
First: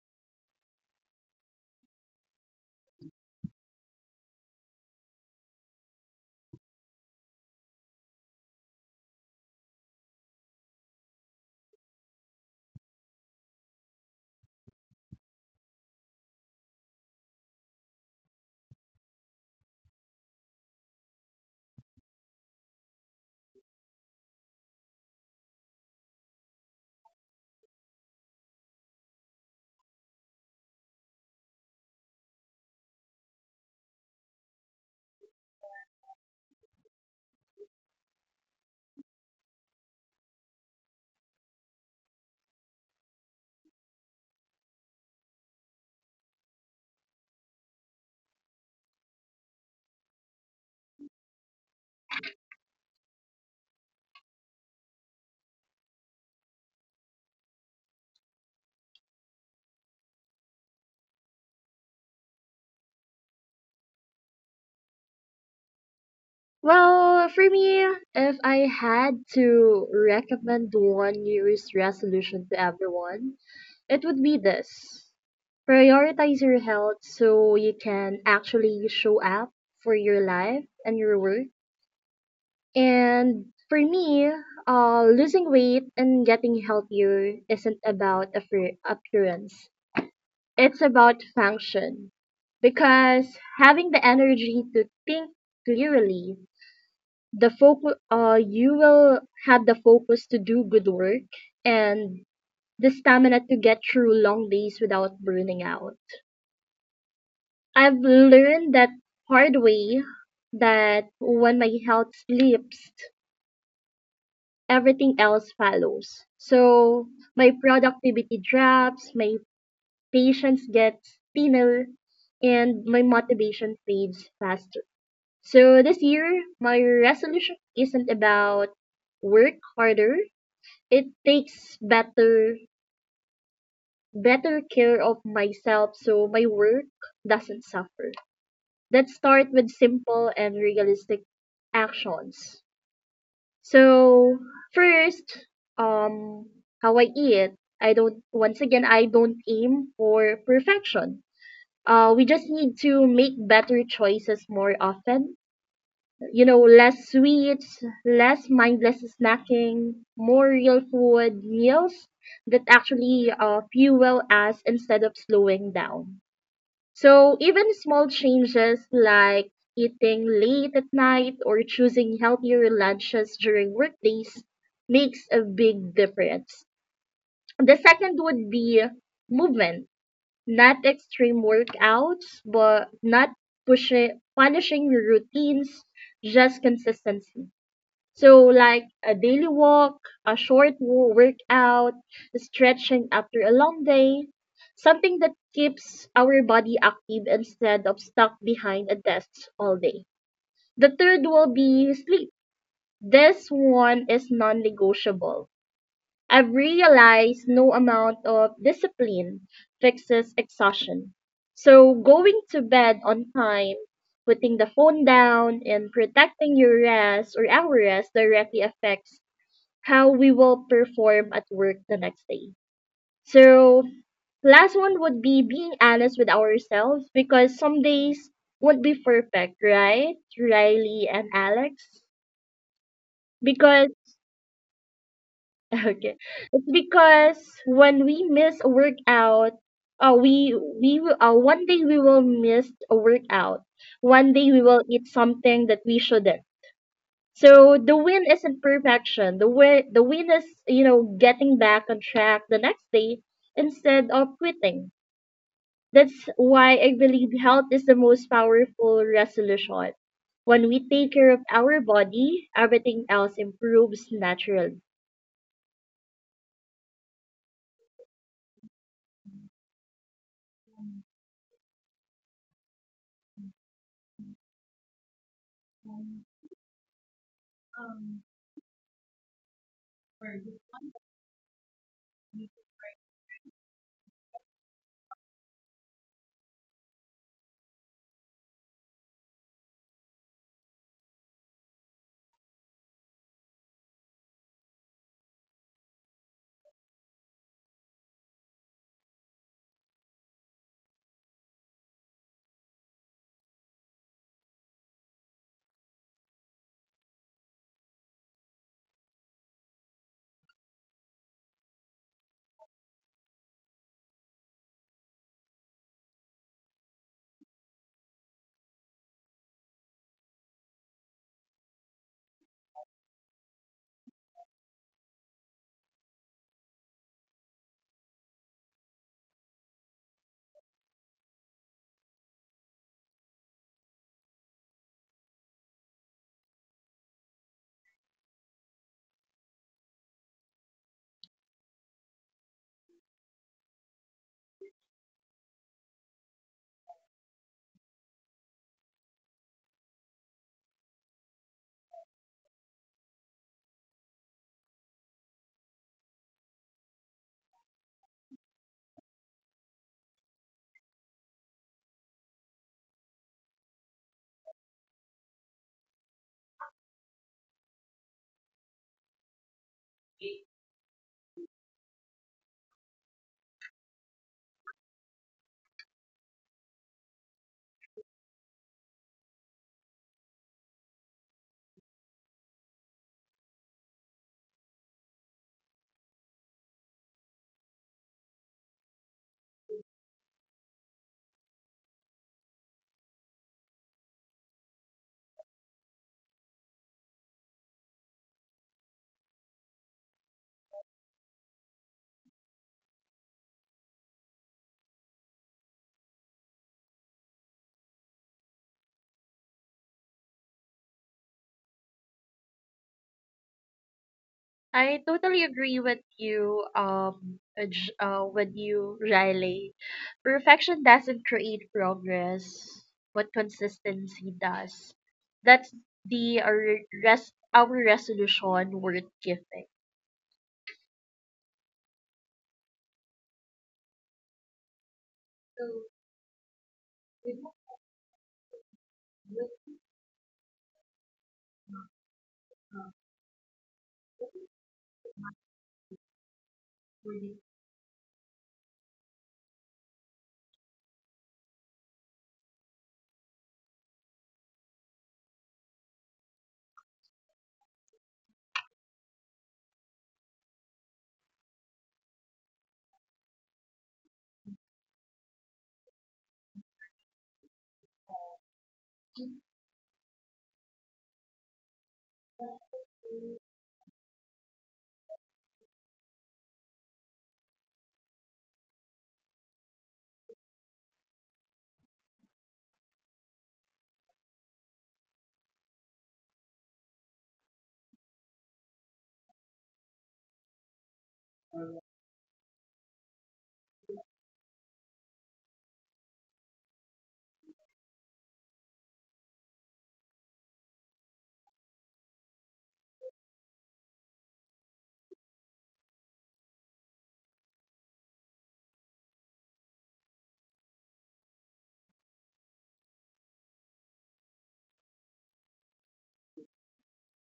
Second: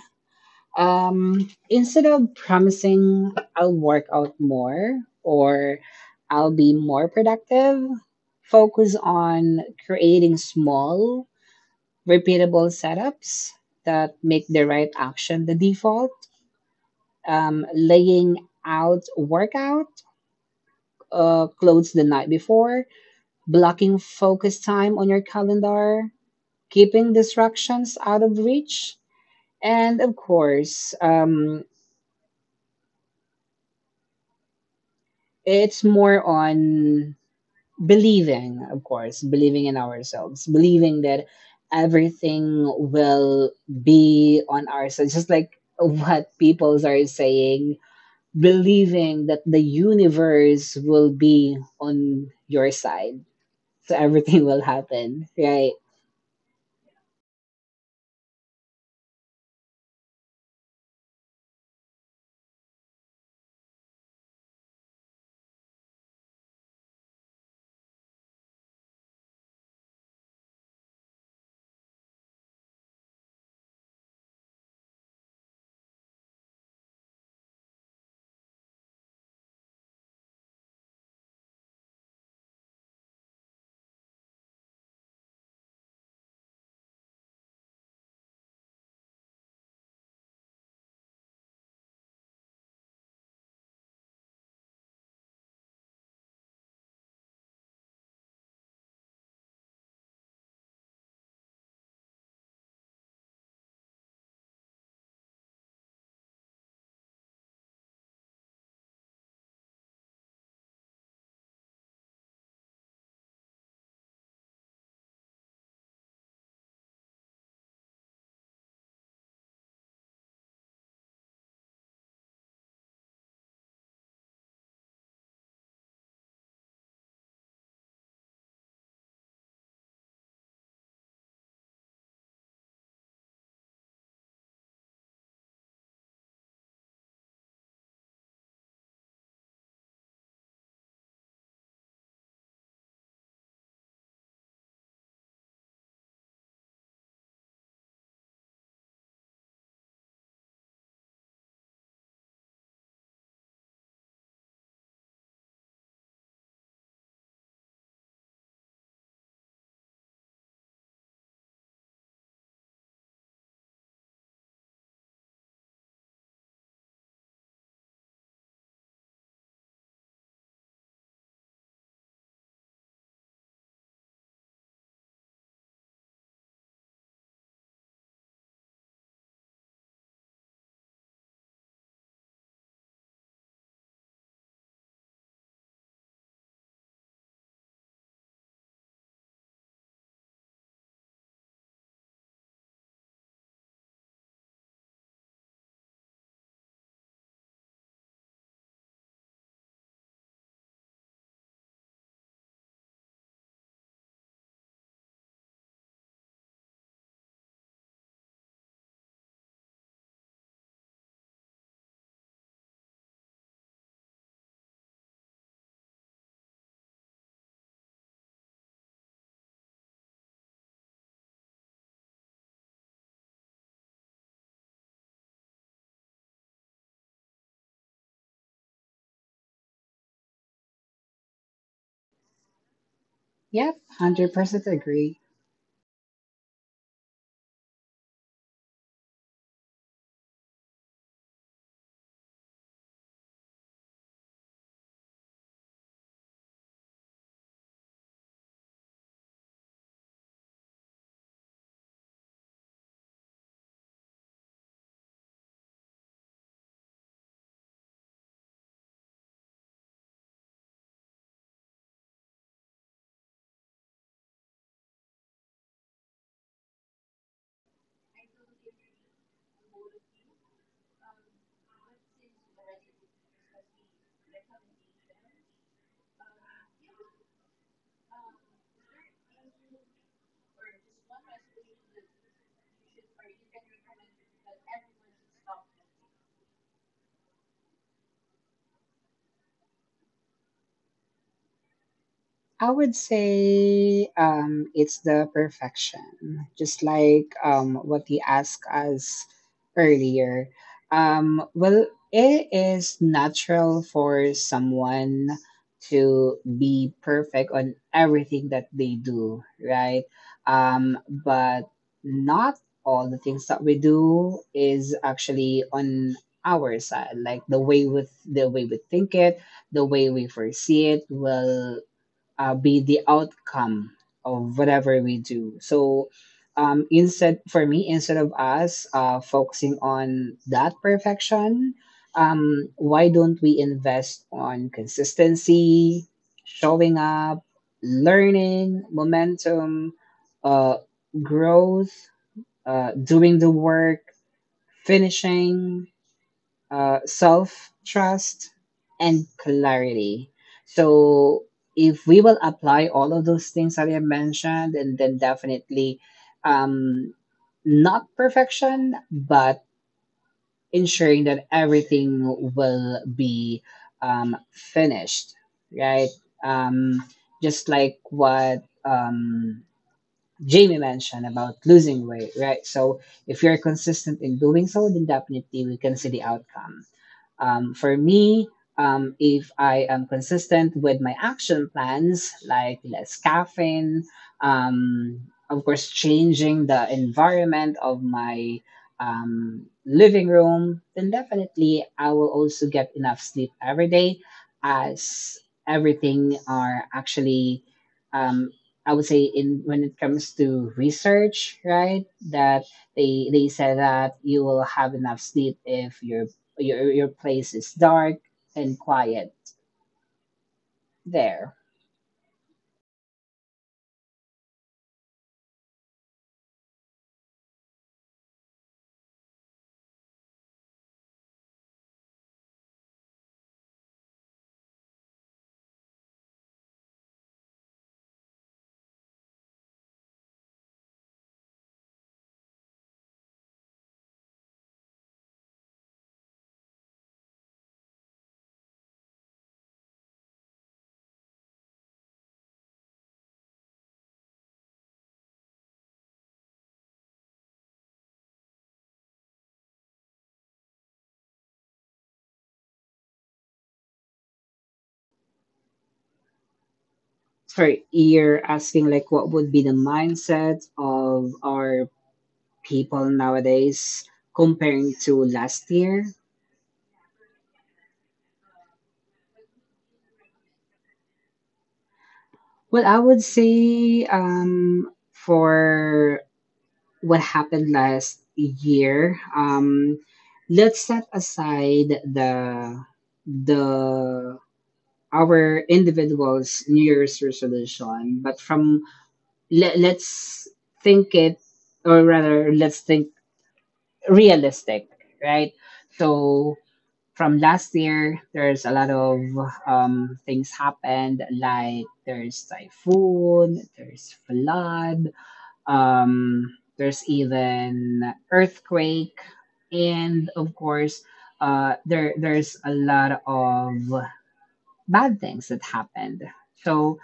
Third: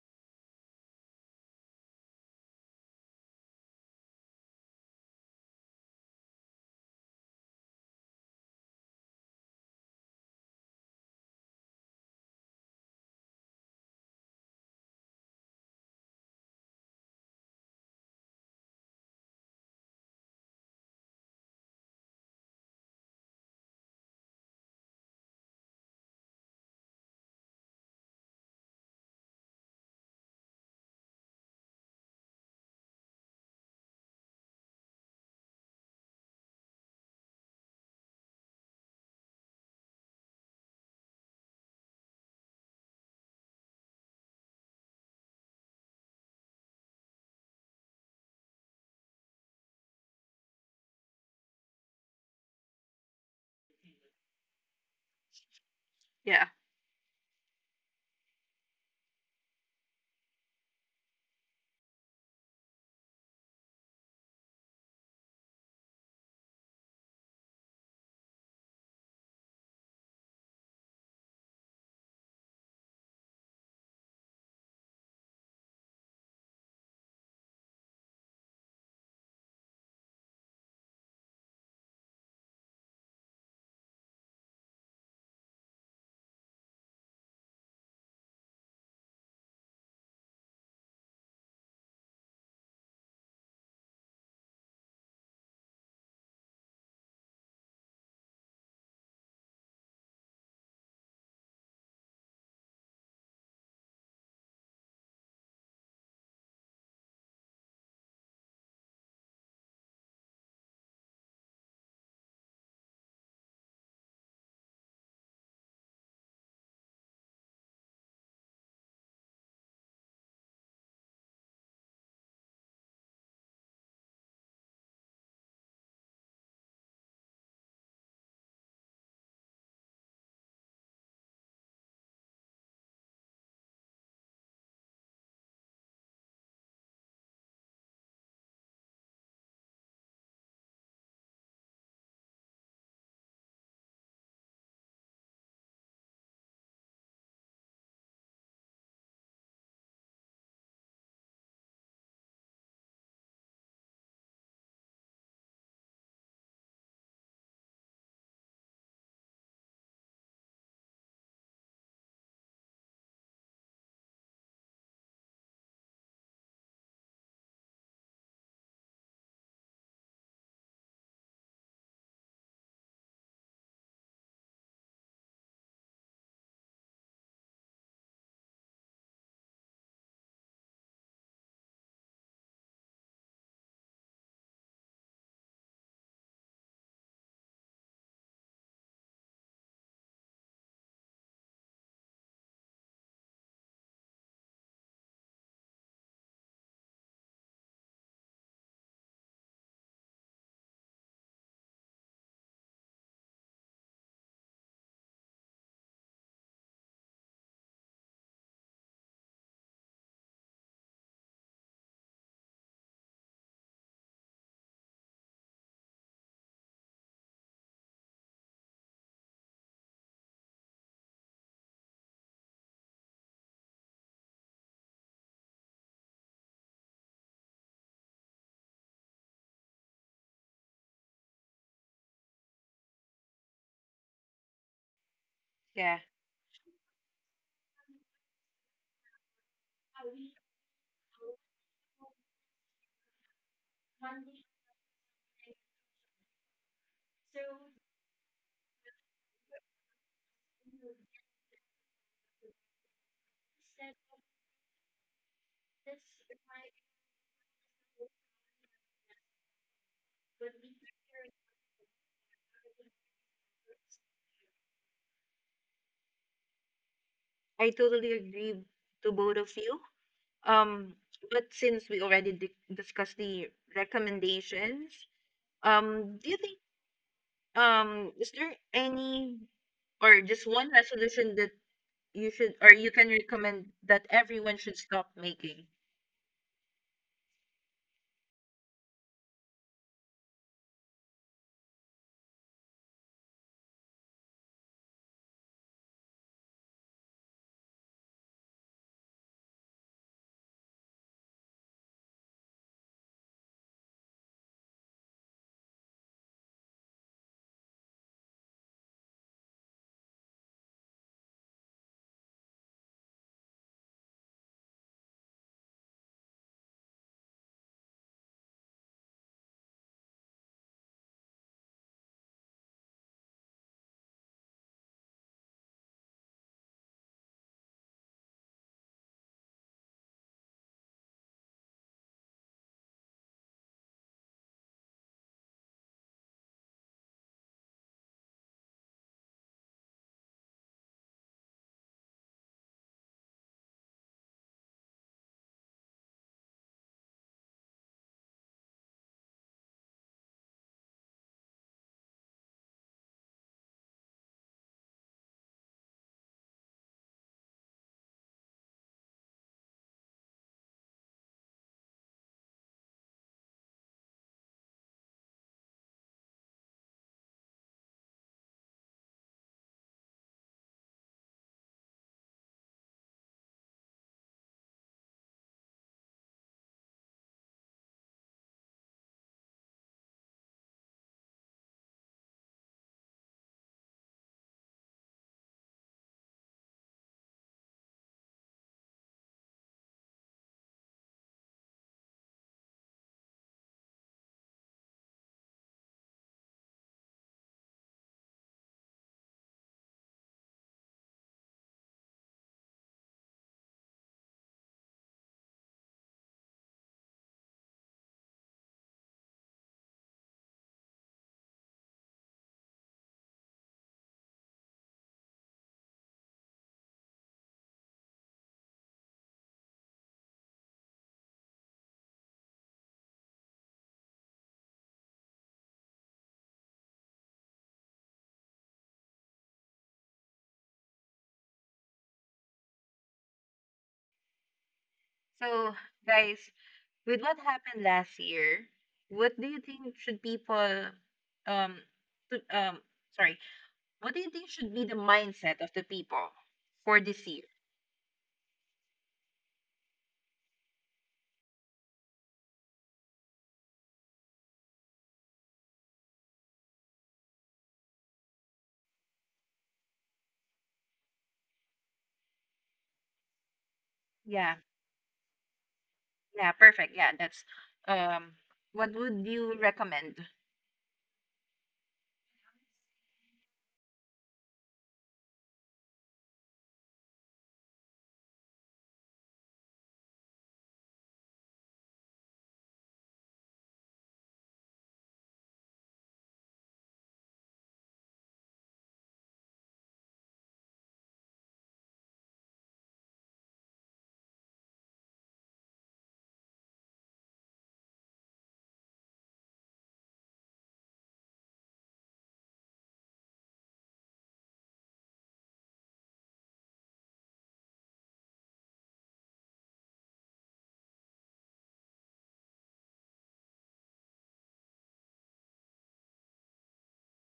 C: Instead of promising I'll work out more or I'll be more productive, focus on creating small, repeatable setups that make the right action the default. Laying out workout clothes the night before, blocking focus time on your calendar, keeping distractions out of reach, and of course, it's more on believing, of course, believing in ourselves, believing that everything will be on our side, just like what people are saying, believing that the universe will be on your side. So everything will happen, right?
A: Yeah,
B: Well, for me, if I had to recommend one New Year's resolution to everyone, it would be this: prioritize your health so you can actually show up for your life and your work. And for me, losing weight and getting healthier isn't about appearance. It's about function. Because having the energy to think clearly, the focus, you will have the focus to do good work and the stamina to get through long days without burning out. I've learned that hard way that when my health slips, everything else follows. So my productivity drops, my patience gets thinner, and my motivation fades faster. So this year, my resolution isn't about work harder. It takes better care of myself so my work doesn't suffer. Let's start with simple and realistic actions. So first, um how I eat. I don't aim for perfection. We just need to make better choices more often. You know, less sweets, less mindless snacking, more real food meals that actually fuel us instead of slowing down. So even small changes like eating late at night or choosing healthier lunches during workdays makes a big difference. The second would be movement, not extreme workouts, but not pushing, punishing your routines, just consistency. So, like a daily walk, a workout, stretching after a long day, something that keeps our body active instead of stuck behind a desk all day. The third will be sleep. This one is non negotiable I've realized no amount of discipline fixes exhaustion. So going to bed on time, putting the phone down, and protecting your rest or our rest directly affects how we will perform at work the next day. So last one would be being honest with ourselves, because some days won't be perfect, right, Riley and Alex?
C: Yep,
B: Because
C: 100% agree.
A: yeah.
B: okay. It's because when we miss a workout, we will one day we will miss a workout. One day we will eat something that we shouldn't. So the win isn't perfection. The win is, you know, getting back on track the next day instead of quitting. That's why I believe health is the most powerful resolution. When we take care of our body, everything else improves naturally.
A: I totally agree to both of you. Um, but since we already di discussed the recommendations, do you think is there any or just one resolution that you should or you can recommend that everyone should stop making?
C: I would say it's the perfection, just like what you asked us earlier. Well, it is natural for someone to be perfect on everything that they do, right? But not all the things that we do is actually on our side, like the way with the way we think it, the way we foresee it will be the outcome of whatever we do. So, instead for me, instead of us focusing on that perfection, why don't we invest on consistency, showing up, learning, momentum, uh, growth, doing the work, finishing, self trust, and clarity. So, if we will apply all of those things that I mentioned, and then definitely um, not perfection, but ensuring that everything will be finished, right? Um, just like what Jamie mentioned about losing weight, right? So, if you're consistent in doing so, then definitely we can see the outcome. For me, if I am consistent with my action plans, like less caffeine, um, of course, changing the environment of my living room, then definitely I will also get enough sleep every day, as everything are actually, um, I would say, in when it comes to research, right? That they said that you will have enough sleep if your place is dark and quiet there.
B: I totally agree with you, with you, Riley. Perfection doesn't create progress, but consistency does. That's the rest our resolution worth giving.
A: So, guys, with what happened last year, what do you think um to, um sorry, should be the mindset of the people for this
B: Mhm.
A: year?
C: For you're asking like what would be the mindset of our people nowadays
A: Yeah.
C: comparing to last year?
A: Yeah, perfect. Yeah, that's um what would you recommend?
C: Well, I would say for what happened last year. Let's set aside the the our individuals' New Year's resolution, but from let's think it, or rather, let's think realistic, right? So from last year, there's a lot of things happened, like there's typhoon, there's flood, there's even earthquake, and of course, there there's a lot of bad things that happened. So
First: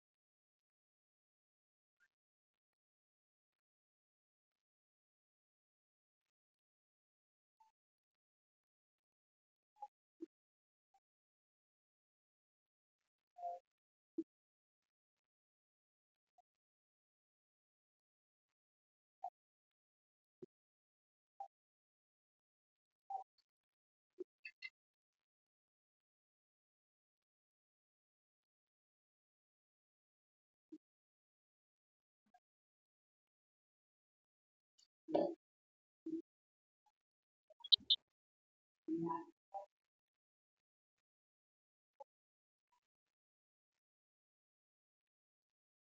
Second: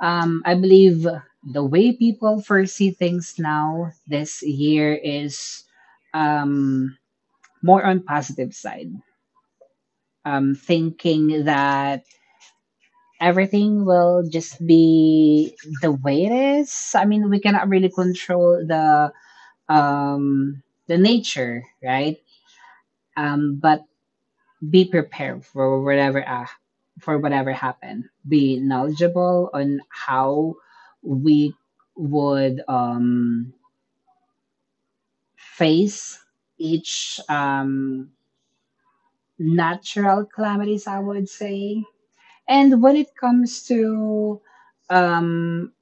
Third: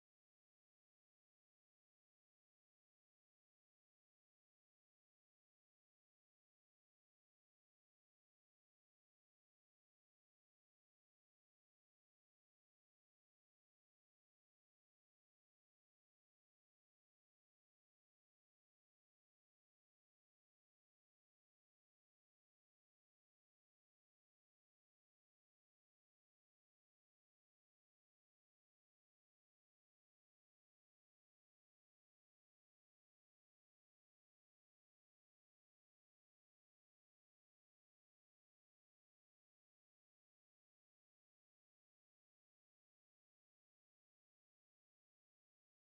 C: I believe the way people foresee things now this year is um, more on positive side. Thinking that everything will just be the way it is. I mean, we cannot really control the nature, right? But be prepared for whatever for whatever happened. Be knowledgeable on how we would face each natural calamities, I would say. And when it comes to um,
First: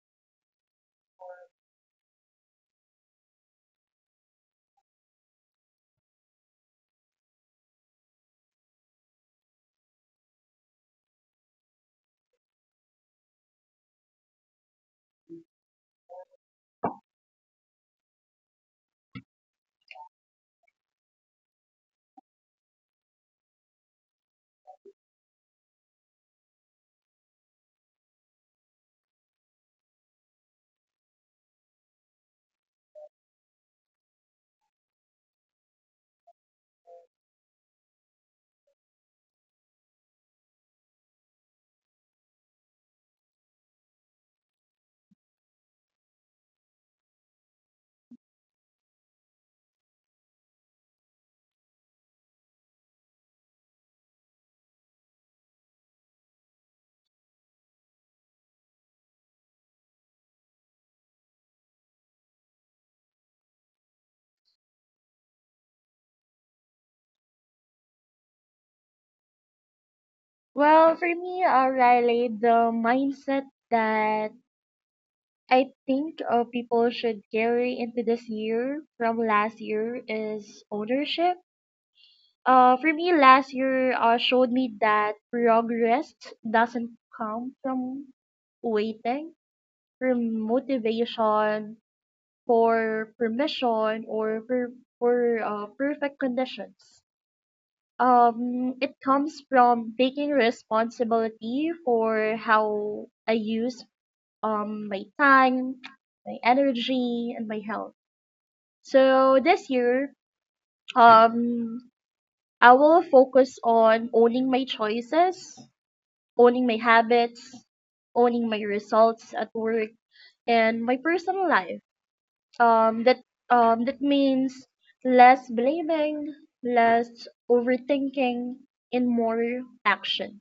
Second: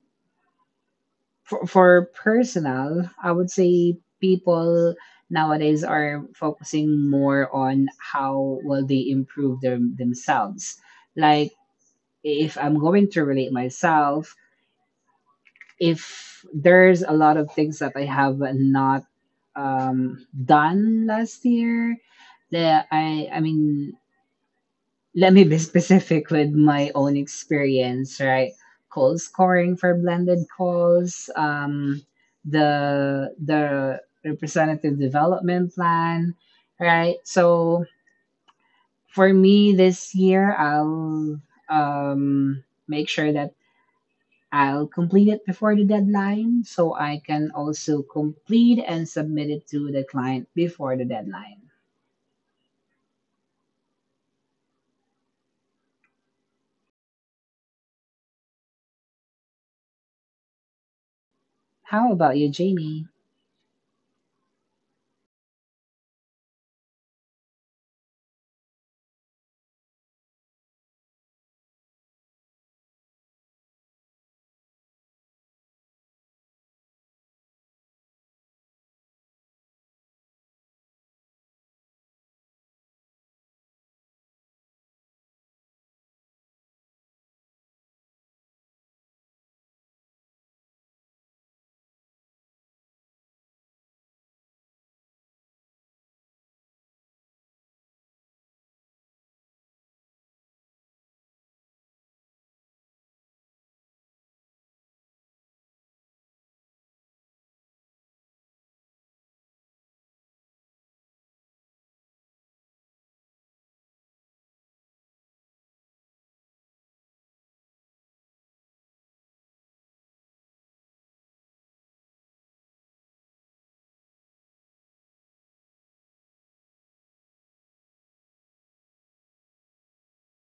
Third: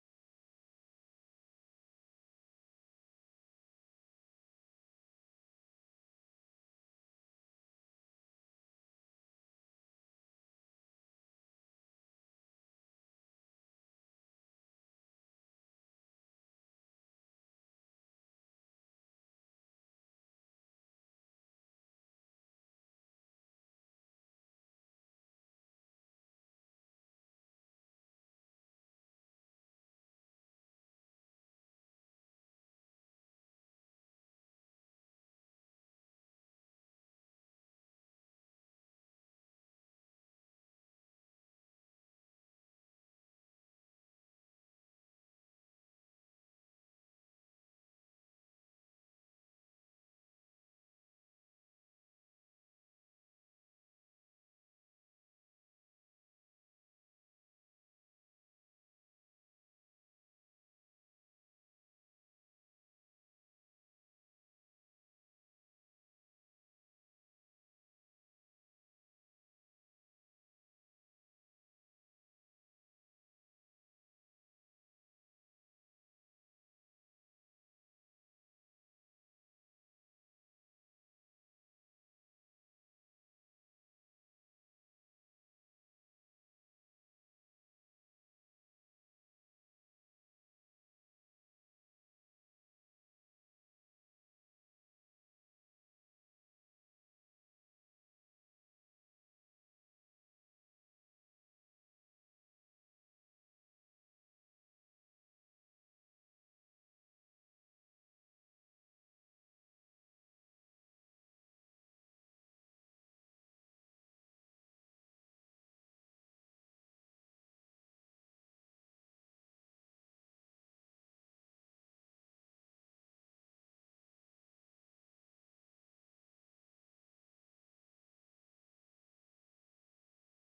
C: for personal, I would say people nowadays are focusing more on how will they improve their themselves. Like if I'm going to relate myself, if there's a lot of things that I have not done last year, that I mean, let me be specific with my own experience, right? Cold scoring for blended calls, the representative development plan, right? So for me this year, I'll make sure that I'll complete it before the deadline so I can also complete and submit it to the client before the deadline. How about you, Jamie?
B: Well, for me, Riley, the mindset that I think people should carry into this year from last year is ownership. For me, last year showed me that progress doesn't come from waiting for motivation, for permission, or for perfect conditions. It comes from taking responsibility for how I use my time, my energy, and my health. So this year, um, I will focus on owning my choices, owning my habits, owning my results at work and my personal life. Um, that that means less blaming, less overthinking, and more action.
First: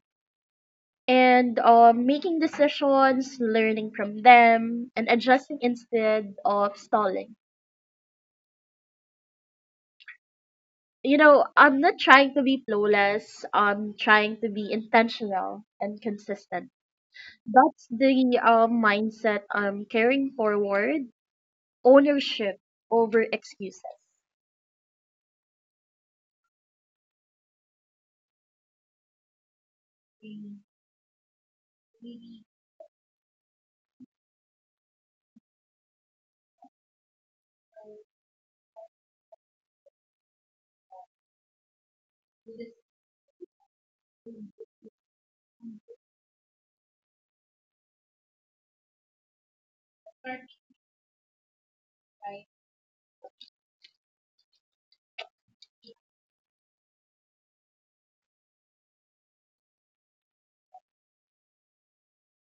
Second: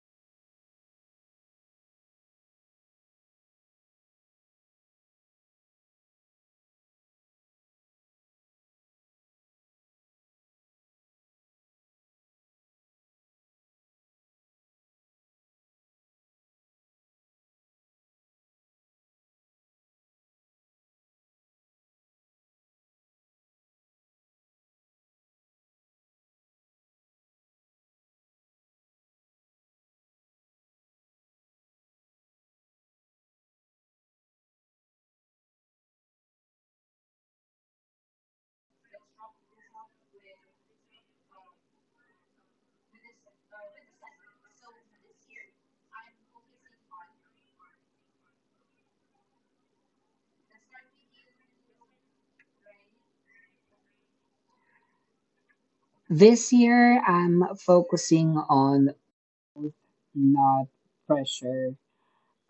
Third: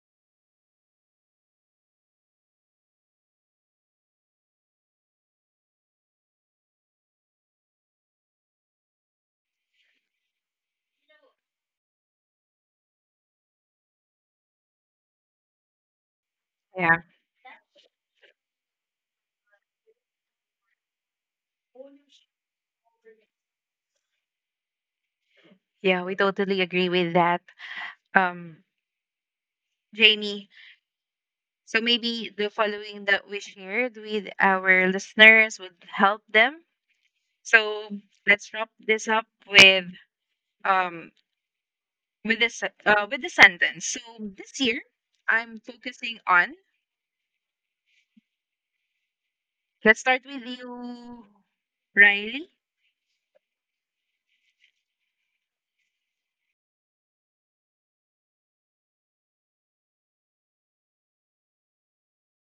B: And making decisions, learning from them, and adjusting instead of stalling. You know, I'm not trying to be flawless. I'm trying to be intentional and consistent.
A: Yeah.
B: That's the mindset I'm carrying forward: ownership over excuses.
A: Yeah, we totally agree with that. Um, Jamie, so maybe the following that we shared with our listeners would help them. So let's wrap this up um with this with the sentence. So, this year I'm focusing on, let's start with you, Riley.
C: This year, I'm focusing on not pressure.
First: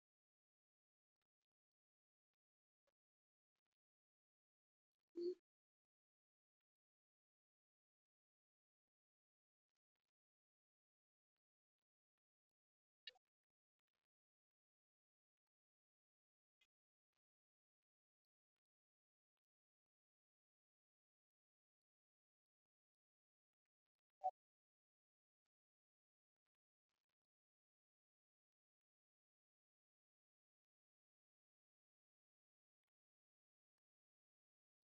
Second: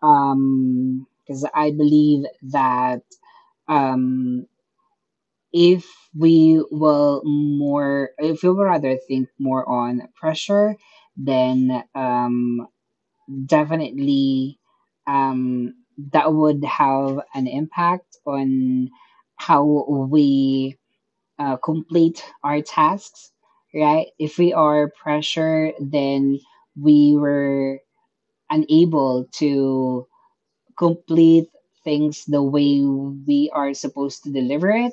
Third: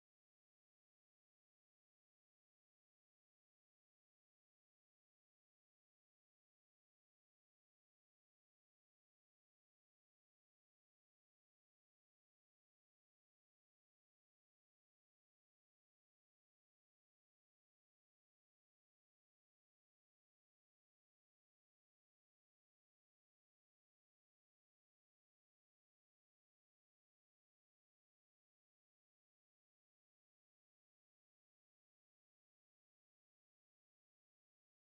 C: Because I believe that, um if we will more, if we will rather think more on pressure, then definitely um that would have an impact on how we complete our tasks, right? If we are pressured, then we were unable to complete things the way we are supposed to deliver it,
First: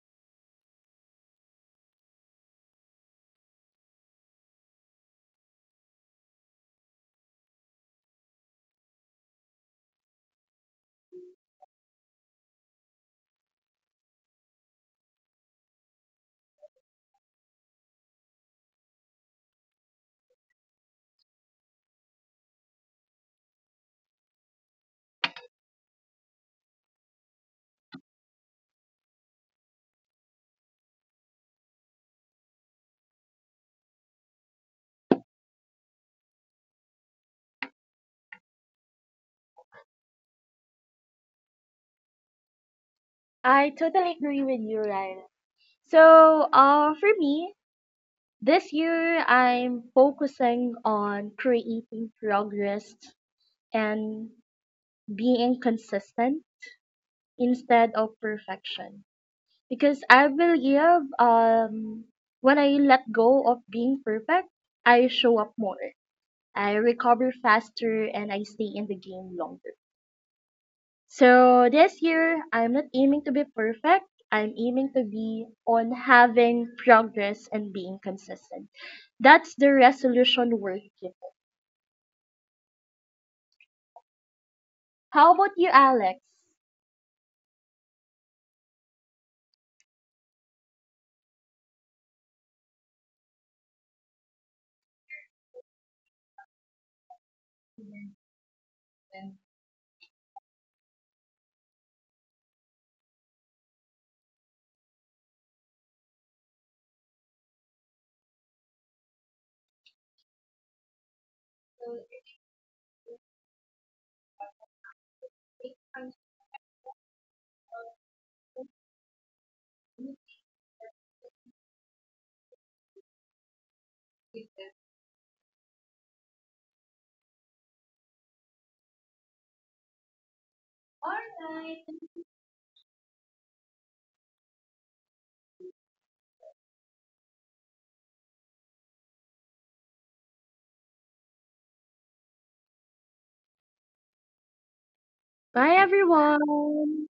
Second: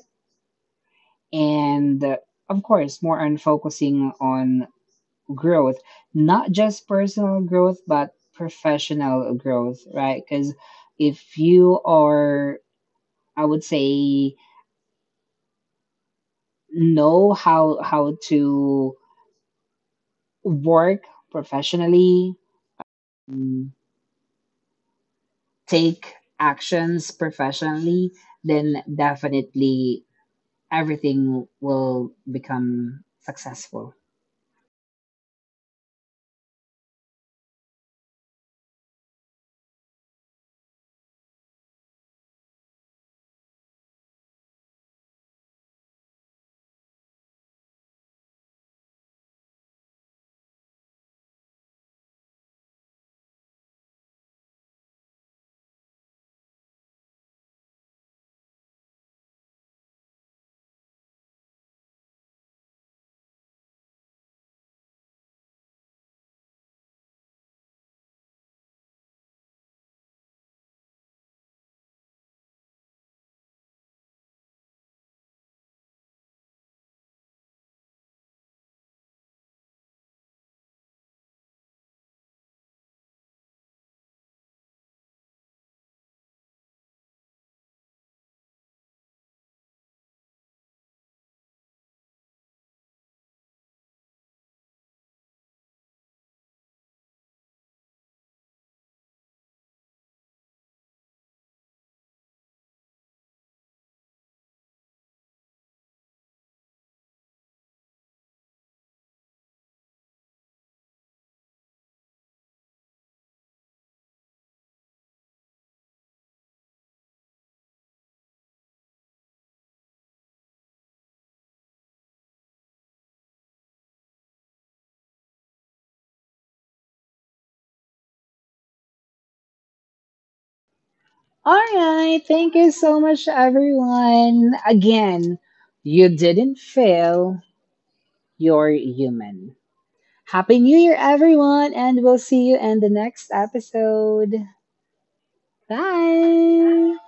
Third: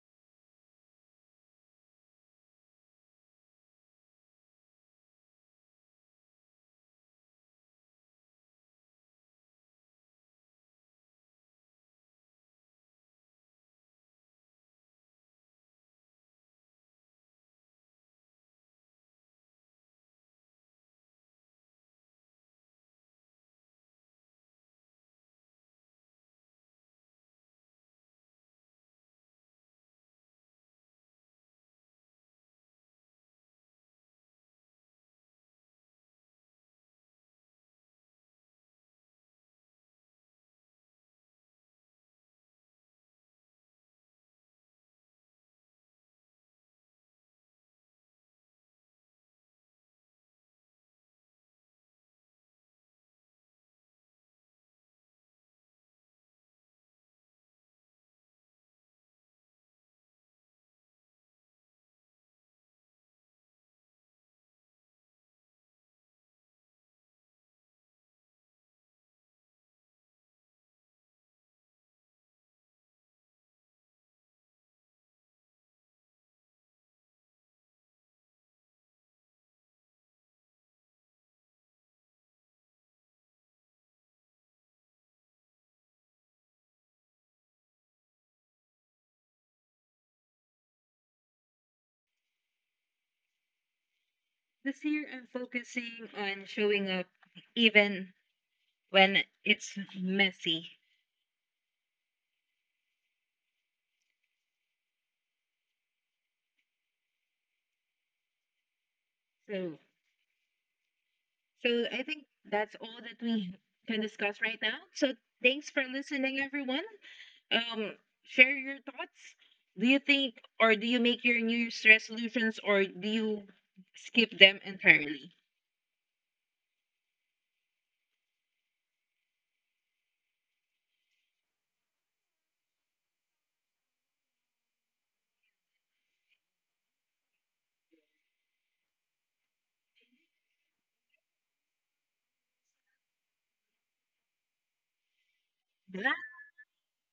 C: and of course more on focusing on growth, not just personal growth but professional growth, right? Because if you are, I would say, know how to work professionally, mm, take actions professionally, then definitely everything will become successful.
B: I totally agree with you, Ryan. So, for me, this year I'm focusing on creating progress and being consistent instead of perfection. Because I believe when I let go of being perfect, I show up more. I recover faster and I stay in the game longer. So this year, I'm not aiming to be perfect. I'm aiming to be on having progress and being consistent. That's the resolution worth keeping. How about you, Alex?
A: This year, I'm focusing on showing up even when it's messy. So, so I think that's all that we can discuss right now. So, thanks for listening, everyone. Um, share your thoughts. Do you think, or do you make your New Year's resolutions, or do you skip them entirely?
C: All right. Thank you so much, everyone. Again, you didn't fail. You're human. Happy New Year, everyone, and we'll see you in the next episode.
B: Bye,
A: Bye.
C: Bye.
B: everyone.